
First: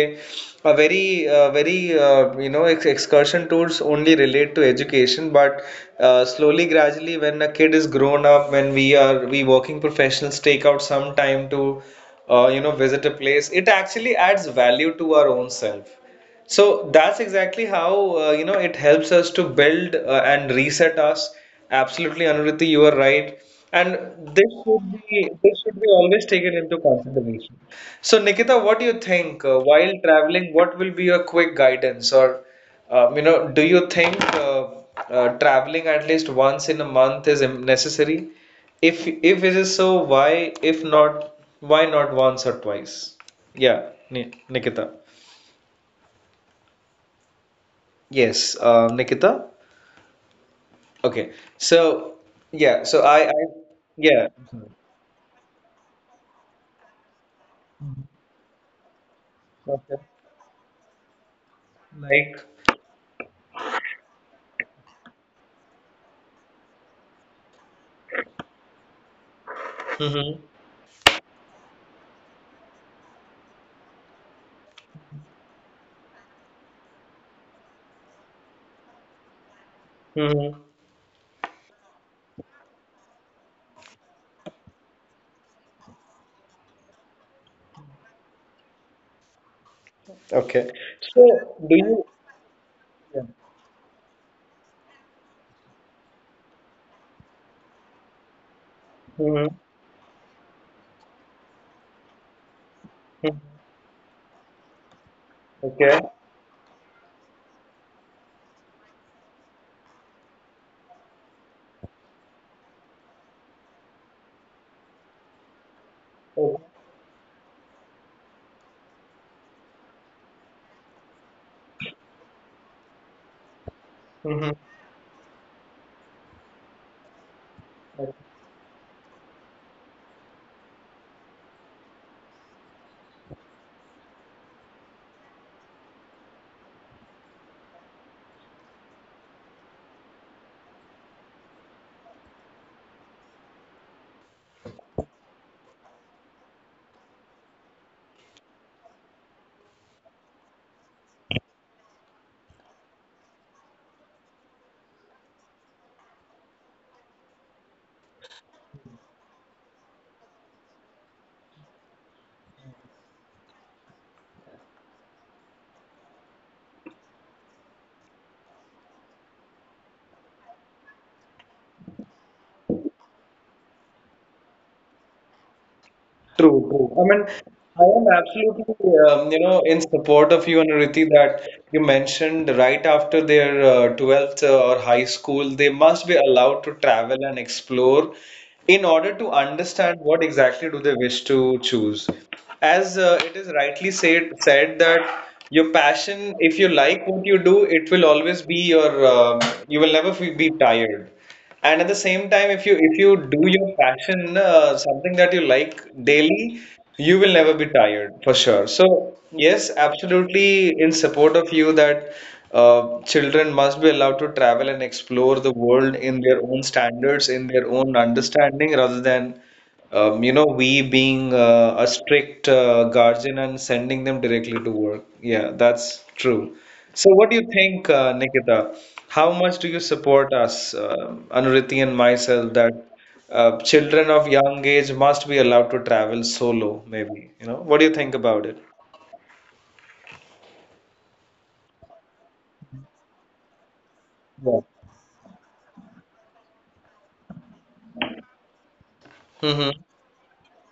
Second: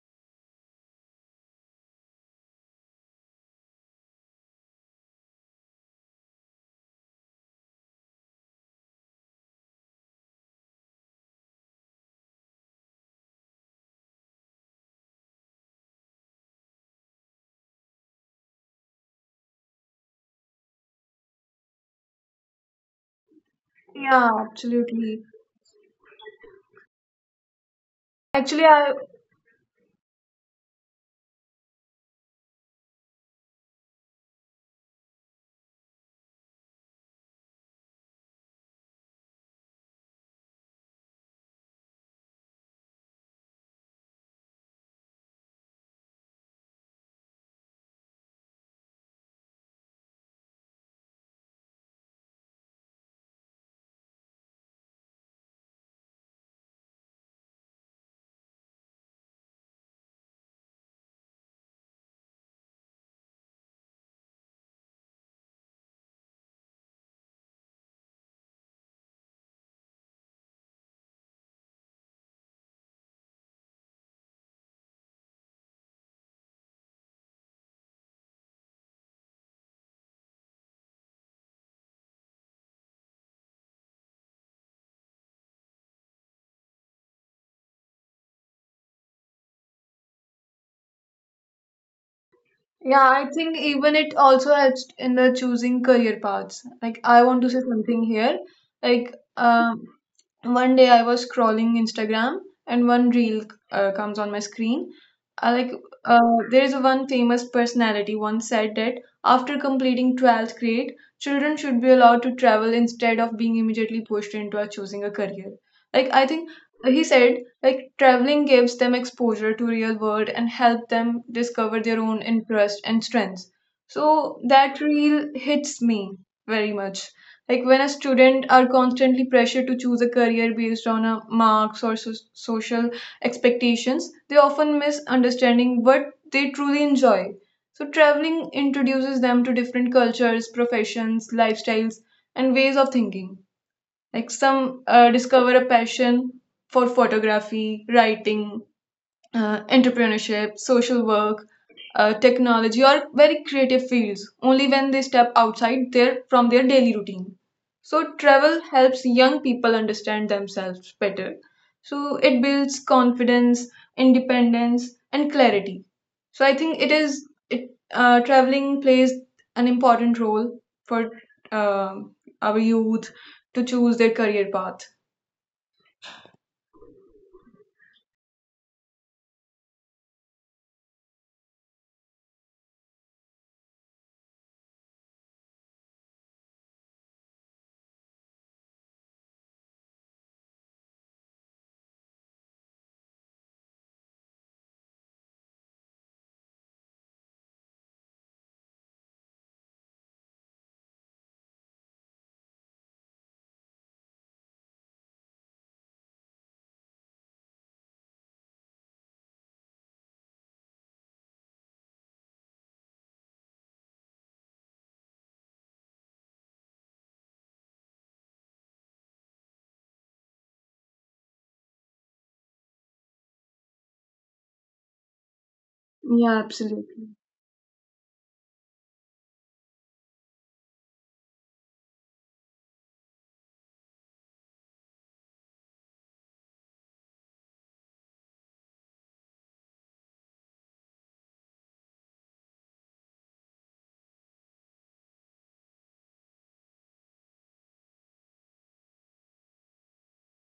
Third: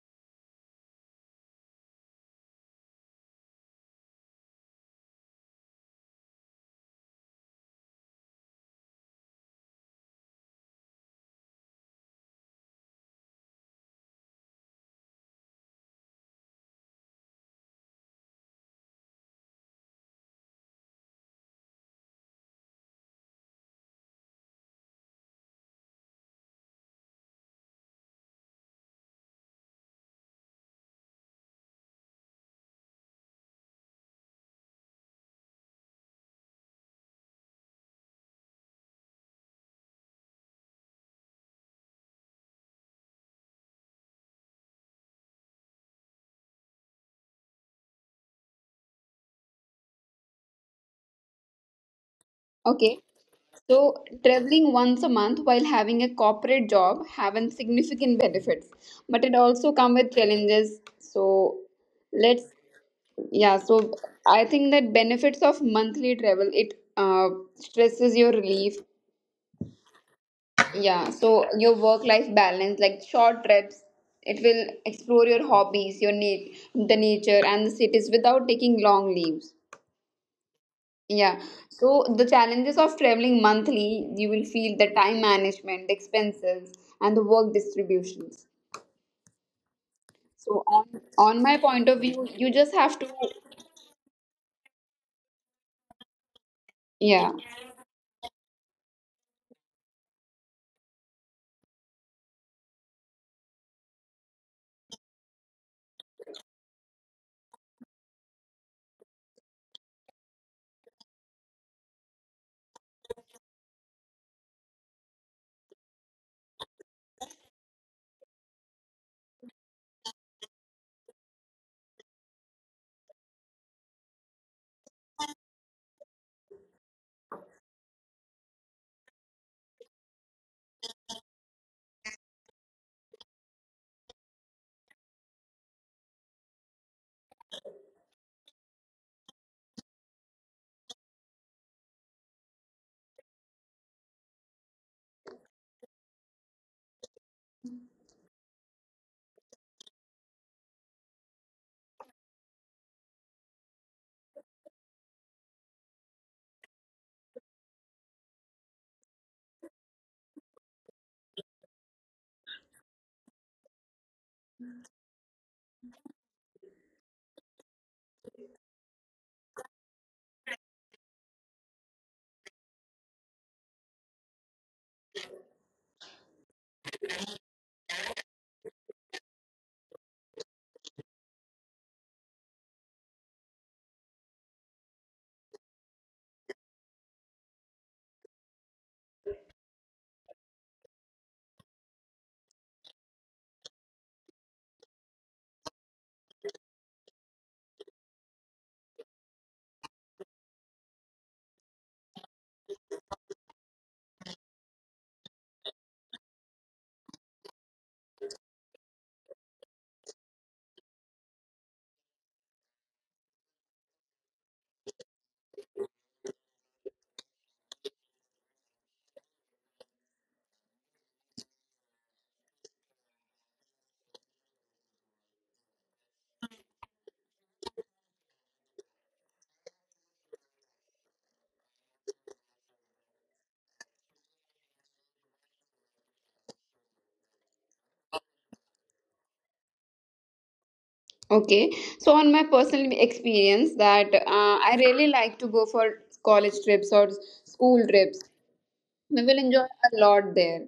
[SPEAKER 1] a very excursion tours only relate to education, but slowly gradually, when a kid is grown up, when we working professionals take out some time to visit a place, it actually adds value to our own self. So that's exactly how it helps us to build and reset us. Absolutely, Anuruti, you are right, and
[SPEAKER 3] Yeah,
[SPEAKER 1] this should
[SPEAKER 3] absolutely.
[SPEAKER 1] be this should be always taken into consideration. So, Nikita,
[SPEAKER 3] Actually,
[SPEAKER 1] what do
[SPEAKER 3] I
[SPEAKER 1] you think while traveling? What will be your quick guidance, or do you think traveling at least once in a month is necessary? If it is so, why? If not, why not once or twice? Yeah, Ni Nikita. Yes, Nikita. Okay. So
[SPEAKER 2] Okay,
[SPEAKER 1] yeah, so I
[SPEAKER 2] so
[SPEAKER 1] yeah.
[SPEAKER 2] traveling once a month while having a corporate job having significant benefits, but it also come with
[SPEAKER 1] Okay.
[SPEAKER 2] challenges. So let's
[SPEAKER 1] Like.
[SPEAKER 2] yeah. So I think that benefits of monthly travel it stresses your relief,
[SPEAKER 1] Mm-hmm.
[SPEAKER 2] yeah, so your work-life balance, like short trips, it will explore your hobbies, your nat the nature and the cities without taking long leaves.
[SPEAKER 1] Mm-hmm.
[SPEAKER 2] Yeah. So the challenges of traveling monthly, you will feel the time management, the expenses, and the work distributions. So
[SPEAKER 1] Okay.
[SPEAKER 2] on
[SPEAKER 1] So
[SPEAKER 2] on my
[SPEAKER 1] do
[SPEAKER 2] point of
[SPEAKER 1] you?
[SPEAKER 2] view, you just have to
[SPEAKER 3] yeah I think even it also helps in the choosing career paths. Like I
[SPEAKER 2] yeah.
[SPEAKER 3] want to say something here. Like
[SPEAKER 1] Yeah.
[SPEAKER 3] one day I was scrolling Instagram and one reel
[SPEAKER 1] Mhm.
[SPEAKER 3] comes on my screen. I like
[SPEAKER 1] Okay.
[SPEAKER 3] uh, there is one famous personality once said that after completing 12th grade, children should be allowed to travel instead of being immediately pushed into a choosing a career. Like I think
[SPEAKER 1] Okay.
[SPEAKER 3] he said, like traveling gives them exposure to real world and help them discover their own interest and strengths. So
[SPEAKER 1] Hmm.
[SPEAKER 3] that reel hits me very much. Like when a student are constantly pressured to choose a career based on a marks or social expectations, they often miss understanding what they truly enjoy. So traveling introduces them to different cultures, professions, lifestyles, and ways of thinking. Like some discover a passion for photography, writing, entrepreneurship, social work, technology, or very creative fields only when they step outside their from their daily routine. So travel helps young people understand themselves better. So it builds confidence, independence, and clarity. So I think it is it traveling plays an important role for uh, our youth to choose their career path.
[SPEAKER 1] True, true. I mean, I am absolutely, in support of you and Riti that you mentioned right after their 12th or high school, they must be allowed to travel and explore in order to understand what exactly do they wish to choose. As it is rightly said that your passion, if you like what you do, it will always be your, you will never be tired. And at the same time, if you do your passion, something that you like daily, you will never be tired for sure. So yes, absolutely in support of you that children must be allowed to travel and explore the world in their own standards, in their own understanding, rather than we being a strict guardian and sending them directly to work. Yeah, that's
[SPEAKER 3] Yeah,
[SPEAKER 1] true. So
[SPEAKER 3] absolutely.
[SPEAKER 1] what do you think, Nikita? How much do you support us, Anuriti and myself, that children of young age must be allowed to travel solo, maybe? You know, what do you think about it?
[SPEAKER 2] Okay. So on my personal experience that
[SPEAKER 1] Yeah.
[SPEAKER 2] I really like to go for college trips or school trips. We will enjoy
[SPEAKER 1] Mm-hmm.
[SPEAKER 2] a lot there.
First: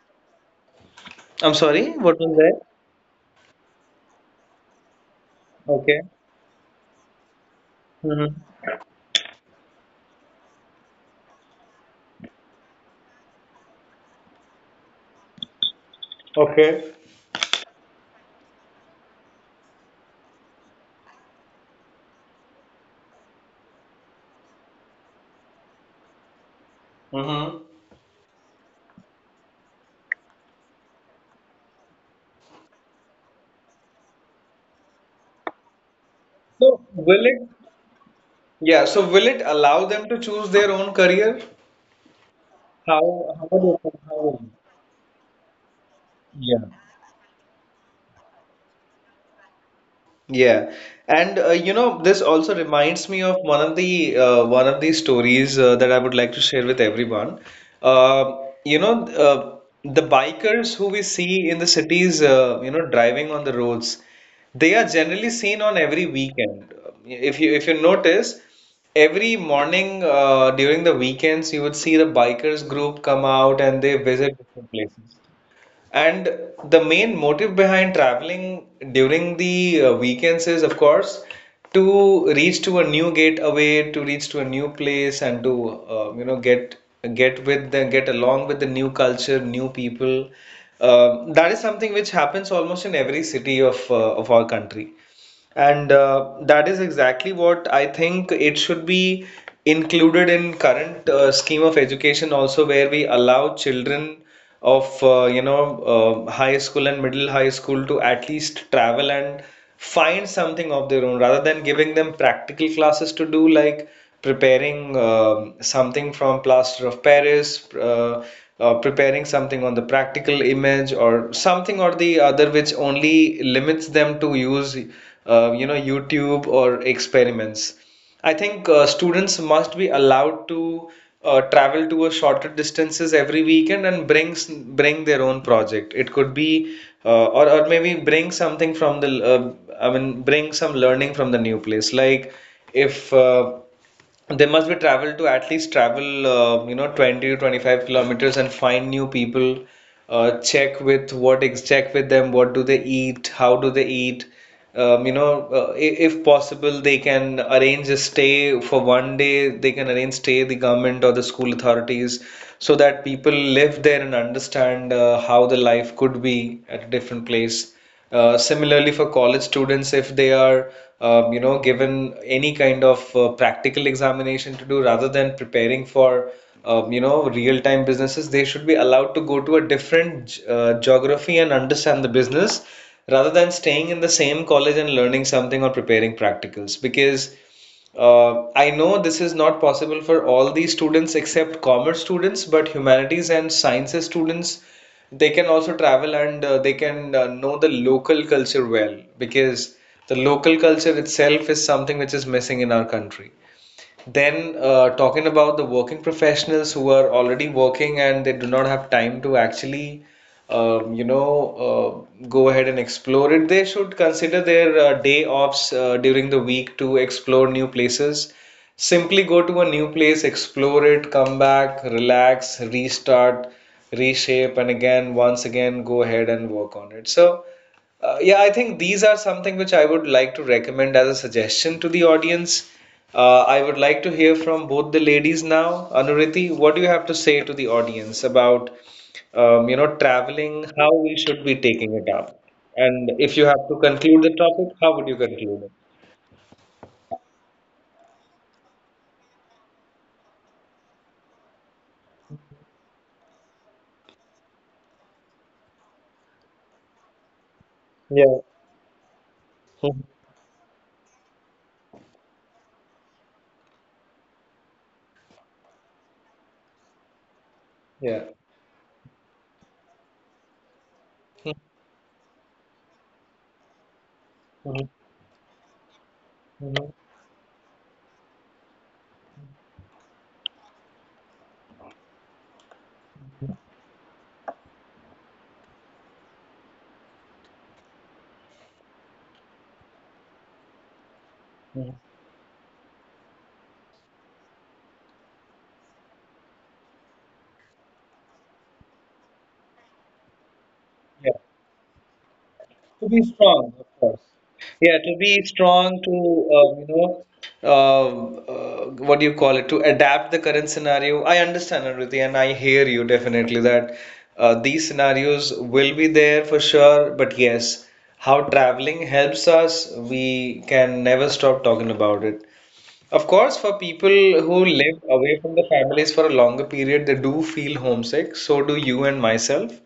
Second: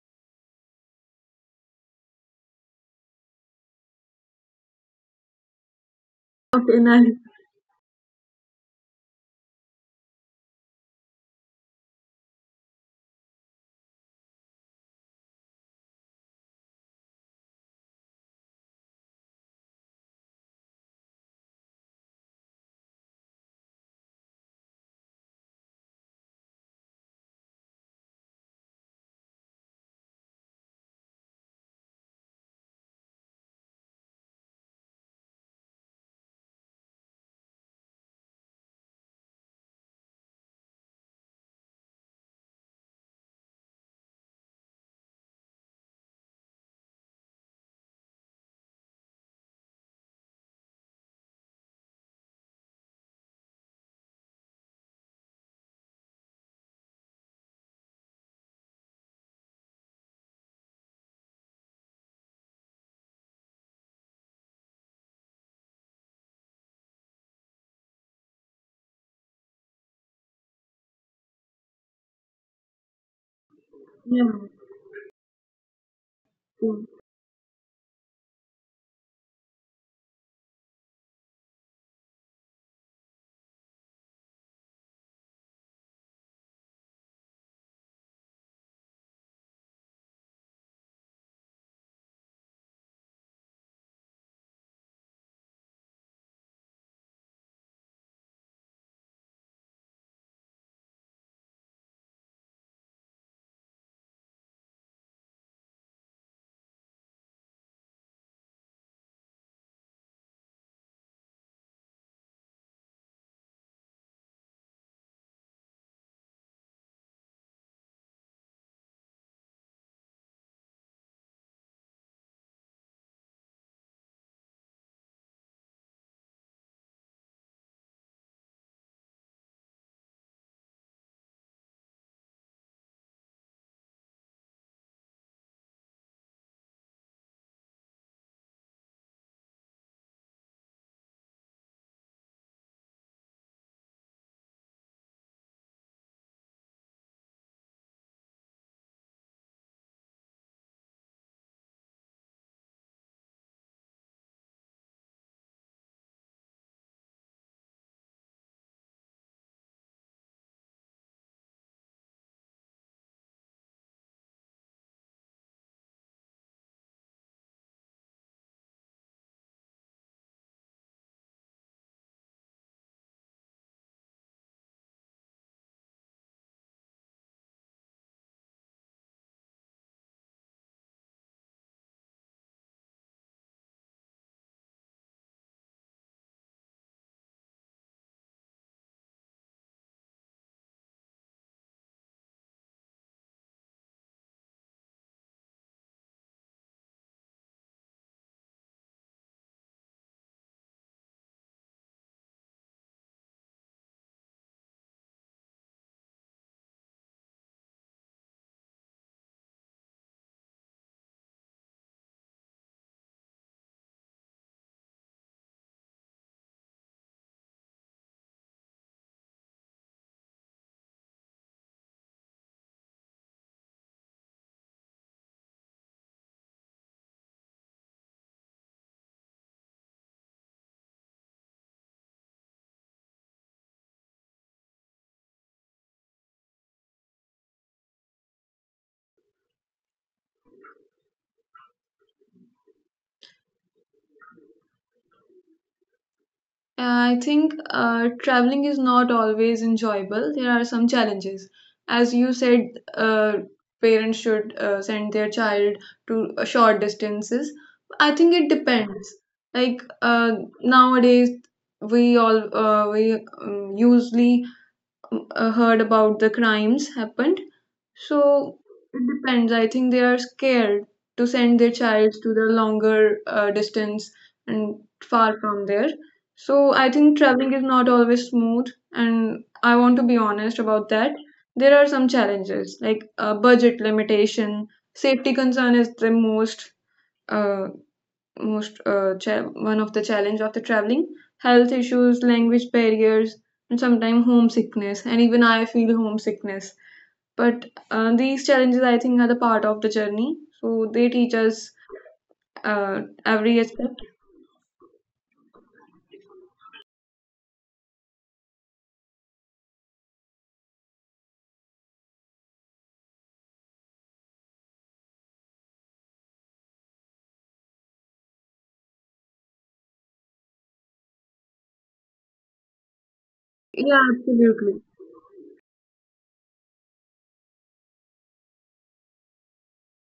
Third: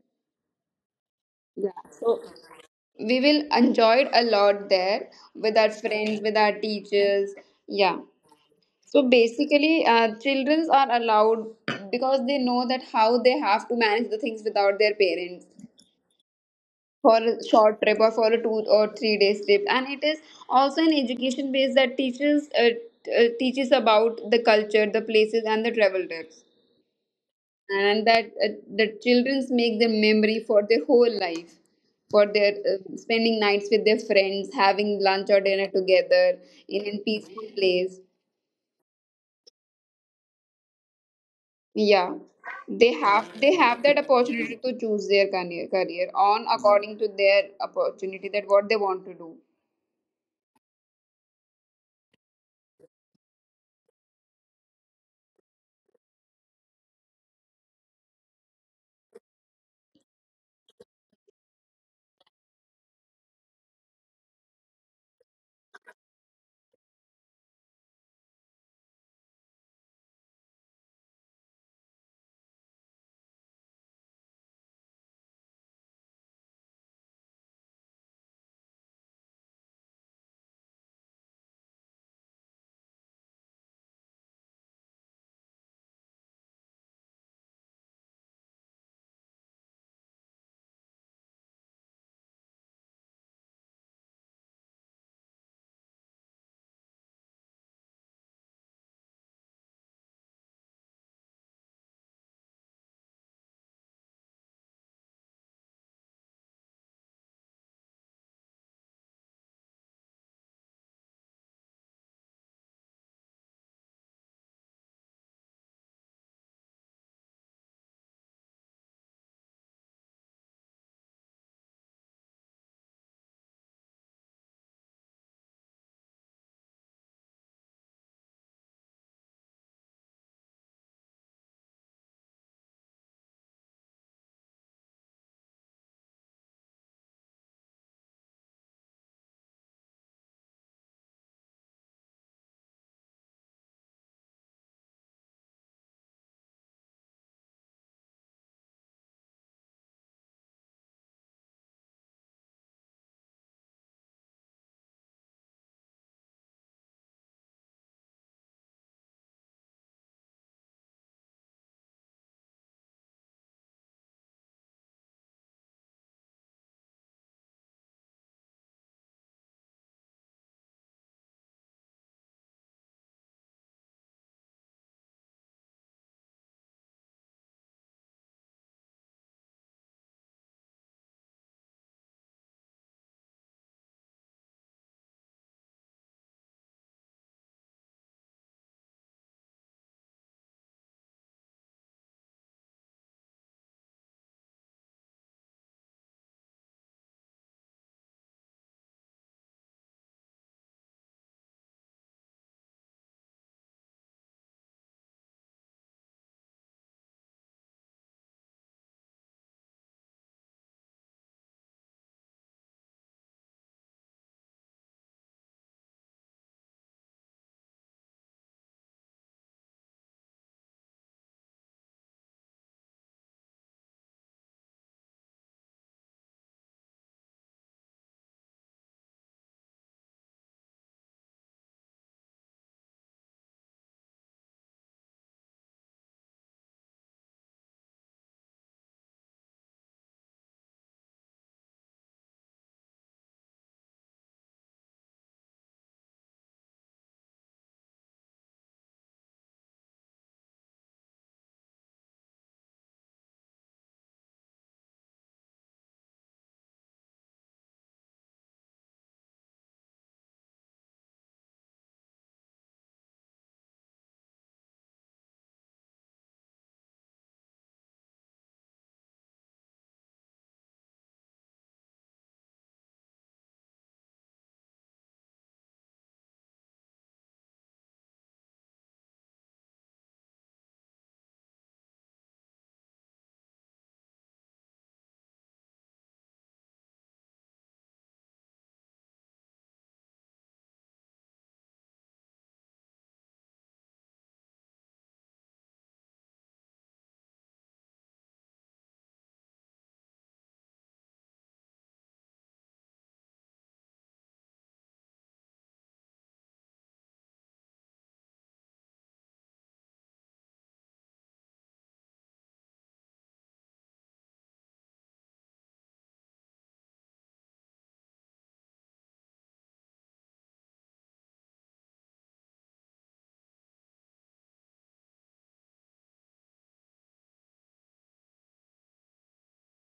[SPEAKER 1] I'm
[SPEAKER 2] Yeah.
[SPEAKER 1] sorry, what
[SPEAKER 2] So
[SPEAKER 1] was that?
[SPEAKER 2] we will enjoy it a lot there with our
[SPEAKER 1] Okay.
[SPEAKER 2] friends, with our
[SPEAKER 3] Okay, nice.
[SPEAKER 2] teachers. Yeah.
[SPEAKER 1] Mm-hmm.
[SPEAKER 2] So basically, children are allowed because they know that how they have to manage the things without their parents
[SPEAKER 1] Okay.
[SPEAKER 2] for a short trip or for a 2 or 3 days trip. And it is also an education base that teaches teaches about the culture, the places, and the travel trips.
[SPEAKER 1] Mm-hmm.
[SPEAKER 2] And that the childrens make their memory for their whole life for their spending nights with their friends having lunch or dinner together
[SPEAKER 1] So
[SPEAKER 2] in a
[SPEAKER 1] will it,
[SPEAKER 2] peaceful place.
[SPEAKER 1] yeah, so will it allow them to choose their own career?
[SPEAKER 2] Yeah,
[SPEAKER 1] How
[SPEAKER 2] they
[SPEAKER 1] would it
[SPEAKER 2] have that
[SPEAKER 1] empower them?
[SPEAKER 2] opportunity to choose their career, career on
[SPEAKER 1] Yeah.
[SPEAKER 2] according to their opportunity that what they want to do.
[SPEAKER 1] Yeah, and this also reminds me of one of the stories that I would like to share with everyone. Uh, you know, uh, the bikers who we see in the cities, driving on the roads, they are generally seen on every weekend. If you notice, every morning during the weekends, you would see the bikers group come out and they
[SPEAKER 3] Yeah.
[SPEAKER 1] visit different places. And the main motive behind traveling during the weekends is, of course, to reach to a new gateway, to reach to a new place, and to get with the get along with the new culture, new people. That is something which happens almost in every city of our country. And that is exactly what I think it should be included in current scheme of education also, where we allow children of high school and middle high school to at least travel and find something of their own, rather than giving them practical classes to do like preparing something from plaster of paris, uh, preparing something on the practical image, or something or the other which only limits them to use youtube or experiments. I think students must be allowed to travel to a shorter distances every weekend and bring their own project. It could be or maybe bring something from the, I mean, bring some learning from the new place. Like, if they must be travel to at least travel 20 to 25 kilometers and find new people, check with check with them, what do they eat, how do they eat, um, you know if possible they can arrange a stay for one day, they can arrange stay, the government or the school authorities, so that people live there and understand how the life could be at a different place. Similarly, for college students, if they are, given any kind of practical examination to do rather than preparing for, real-time businesses, they should be allowed to go to a different geography and understand the business rather than staying in the same college and learning something or preparing practicals. Because I know this is not possible for all the students except commerce students, but humanities and sciences students, they can also travel and they can know the local culture well because the local culture itself is something which is missing in our country. Then, talking about the working professionals who are already working and they do not have time to actually, um, you know, go ahead and explore it, they should consider their day offs during the week to explore new places. Simply go to a new place, explore it, come back, relax, restart, reshape, and again, once again, go ahead and work on it. So, yeah, I think these are something which I would like to recommend as a suggestion to the audience. I would like to hear from both the ladies now. Anuriti, what do you have to say to the audience about, traveling, how we should be taking it up? And if you have to conclude the topic, how would you conclude it?
[SPEAKER 3] I think traveling is not always enjoyable. There are some challenges. As you said, parents should send their child to short distances. I think
[SPEAKER 1] Yeah.
[SPEAKER 3] it depends. Like
[SPEAKER 1] Mhm.
[SPEAKER 3] nowadays, we usually heard about the crimes happened.
[SPEAKER 1] Yeah.
[SPEAKER 3] So it depends. I think they are scared to send
[SPEAKER 1] Mhm,
[SPEAKER 3] their child to the longer distance and
[SPEAKER 1] mhm,
[SPEAKER 3] far from there. So I
[SPEAKER 1] mhm,
[SPEAKER 3] think traveling is not always smooth, and I want to be honest about that. There are some challenges like budget limitation, safety concern is the uh, most one of the challenge of the traveling, health
[SPEAKER 1] mhm.
[SPEAKER 3] issues, language barriers, and sometimes homesickness, and even I feel homesickness. But these challenges I think are the part of the journey, so they teach
[SPEAKER 1] Yeah.
[SPEAKER 3] us
[SPEAKER 1] To be
[SPEAKER 3] every
[SPEAKER 1] strong, of
[SPEAKER 3] aspect.
[SPEAKER 1] course. Yeah, to be strong, to uh, what do you call it, to adapt the current scenario. I understand, Aditi, and I hear you definitely that these scenarios will be there for sure. But yes, how traveling helps us, we can never stop talking about it. Of course, for
[SPEAKER 3] Yeah,
[SPEAKER 1] people
[SPEAKER 3] absolutely.
[SPEAKER 1] who live away from the families for a longer period, they do feel homesick. So do you and myself,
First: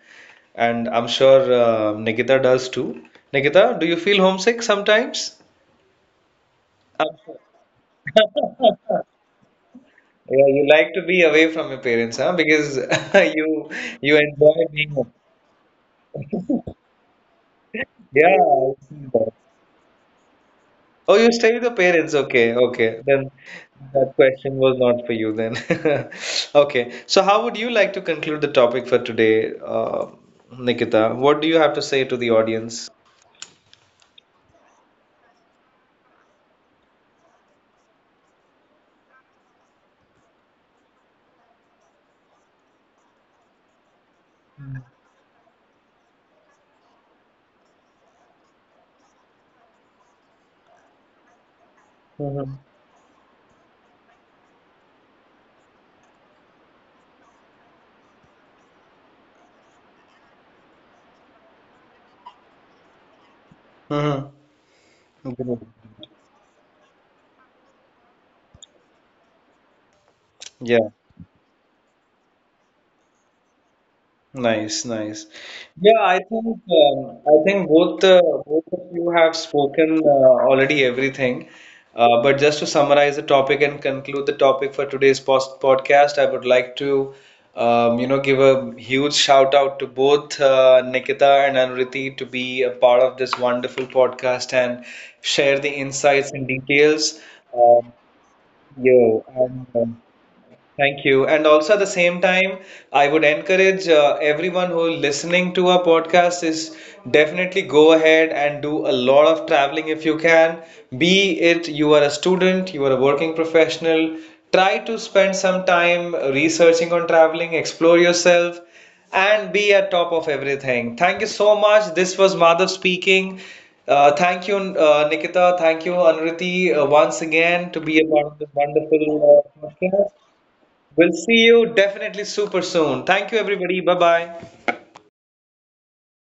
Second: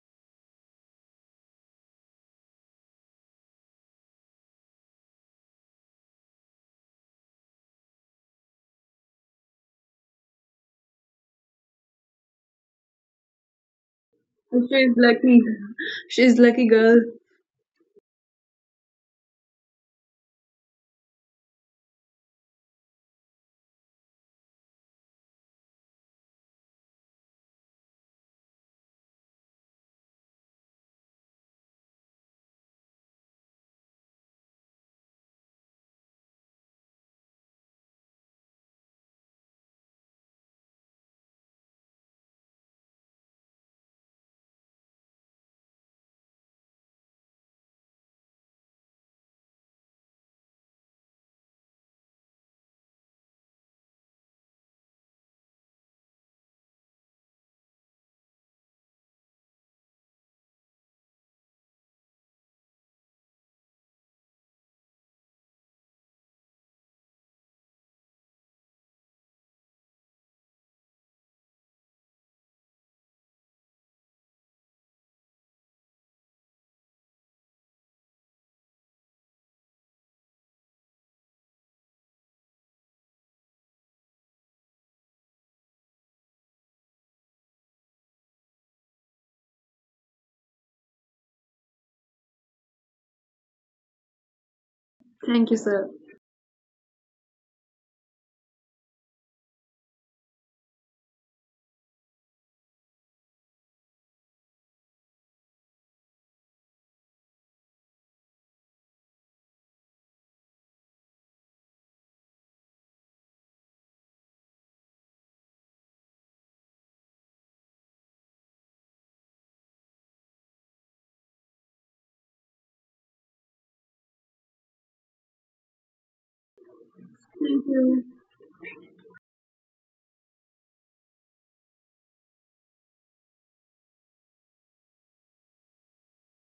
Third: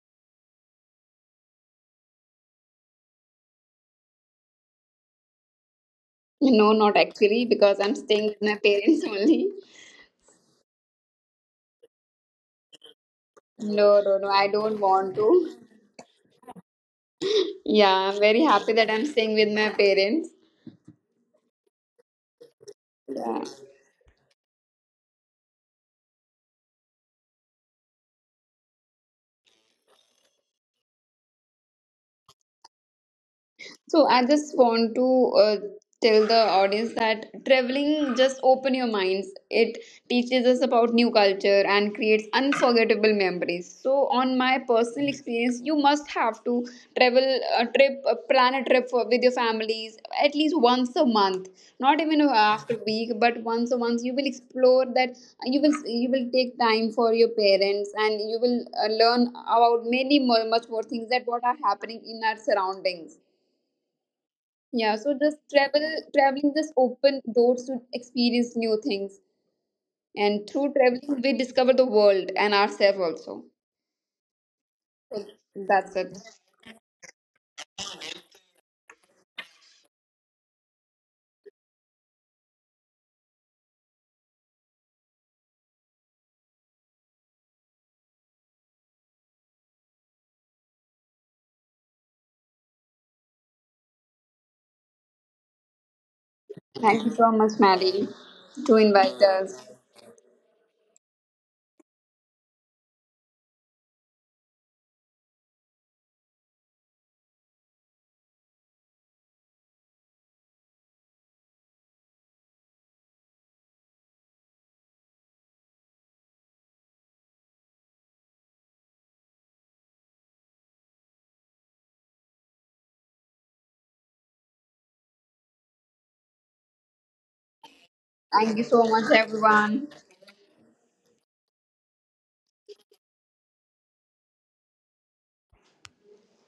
[SPEAKER 1] and I'm sure Nikita does too. Nikita, do you feel homesick sometimes?
[SPEAKER 2] No, not actually, because I'm staying with my parents only.
[SPEAKER 1] Yeah, you like to be away from your parents, huh? Because you
[SPEAKER 2] no no
[SPEAKER 1] you
[SPEAKER 2] no I
[SPEAKER 1] enjoy
[SPEAKER 2] don't
[SPEAKER 3] She's
[SPEAKER 1] being
[SPEAKER 2] want
[SPEAKER 1] home.
[SPEAKER 2] to.
[SPEAKER 3] lucky. She's lucky girl.
[SPEAKER 2] Yeah, I'm
[SPEAKER 1] Yeah,
[SPEAKER 2] very happy
[SPEAKER 1] I
[SPEAKER 2] that I'm
[SPEAKER 1] see
[SPEAKER 2] staying
[SPEAKER 1] that.
[SPEAKER 2] with my parents.
[SPEAKER 1] Oh, you stay with your parents. Okay, okay. Then
[SPEAKER 2] Yeah.
[SPEAKER 1] that question was not for you then. Okay. So how would you like to conclude the topic for today, Nikita? What do you have to say to the audience?
[SPEAKER 2] So I just want to uh, tell the audience that traveling just open your minds. It teaches us about new culture and creates unforgettable memories. So on my personal experience, you must have to travel a trip, a plan a trip for, with your families at least once a month. Not even
[SPEAKER 1] Mm-hmm.
[SPEAKER 2] after a week, but once a month you will explore that. You will take time for your parents and you will learn about many more, much more things that what are happening in our surroundings. Yeah, so just travel,
[SPEAKER 1] Mm-hmm.
[SPEAKER 2] traveling just open doors to experience new things. And through
[SPEAKER 1] Yeah.
[SPEAKER 2] traveling we discover the world and ourselves also.
[SPEAKER 1] Nice,
[SPEAKER 2] So
[SPEAKER 1] nice.
[SPEAKER 2] that's
[SPEAKER 1] Yeah,
[SPEAKER 2] it.
[SPEAKER 1] I think both of you have spoken already everything. But just to summarize the topic and conclude the topic for today's post podcast, I would like to give a huge shout out to both Nikita and Anuriti to be a part of this wonderful podcast and
[SPEAKER 3] Thank you,
[SPEAKER 1] share the
[SPEAKER 3] sir.
[SPEAKER 1] insights and
[SPEAKER 2] Thank you
[SPEAKER 1] details.
[SPEAKER 2] so much,
[SPEAKER 1] Um,
[SPEAKER 2] Maddie, to
[SPEAKER 1] yeah,
[SPEAKER 2] invite
[SPEAKER 1] and
[SPEAKER 2] us.
[SPEAKER 1] thank you. And also at the same time, I would encourage everyone who listening to our podcast is, definitely go ahead and do a lot of traveling if you can. Be it you are a student, you are a working professional, try to spend some time researching on traveling, explore yourself, and be at top of everything. Thank you so much. This was Madhav speaking. Thank you, Nikita. Thank you, Anuriti, once
[SPEAKER 3] Thank
[SPEAKER 1] again, to be
[SPEAKER 3] you.
[SPEAKER 1] a part of
[SPEAKER 2] Thank
[SPEAKER 1] this
[SPEAKER 2] you so much
[SPEAKER 1] wonderful
[SPEAKER 2] everyone.
[SPEAKER 1] podcast. We'll see you definitely super soon. Thank you, everybody. Bye bye.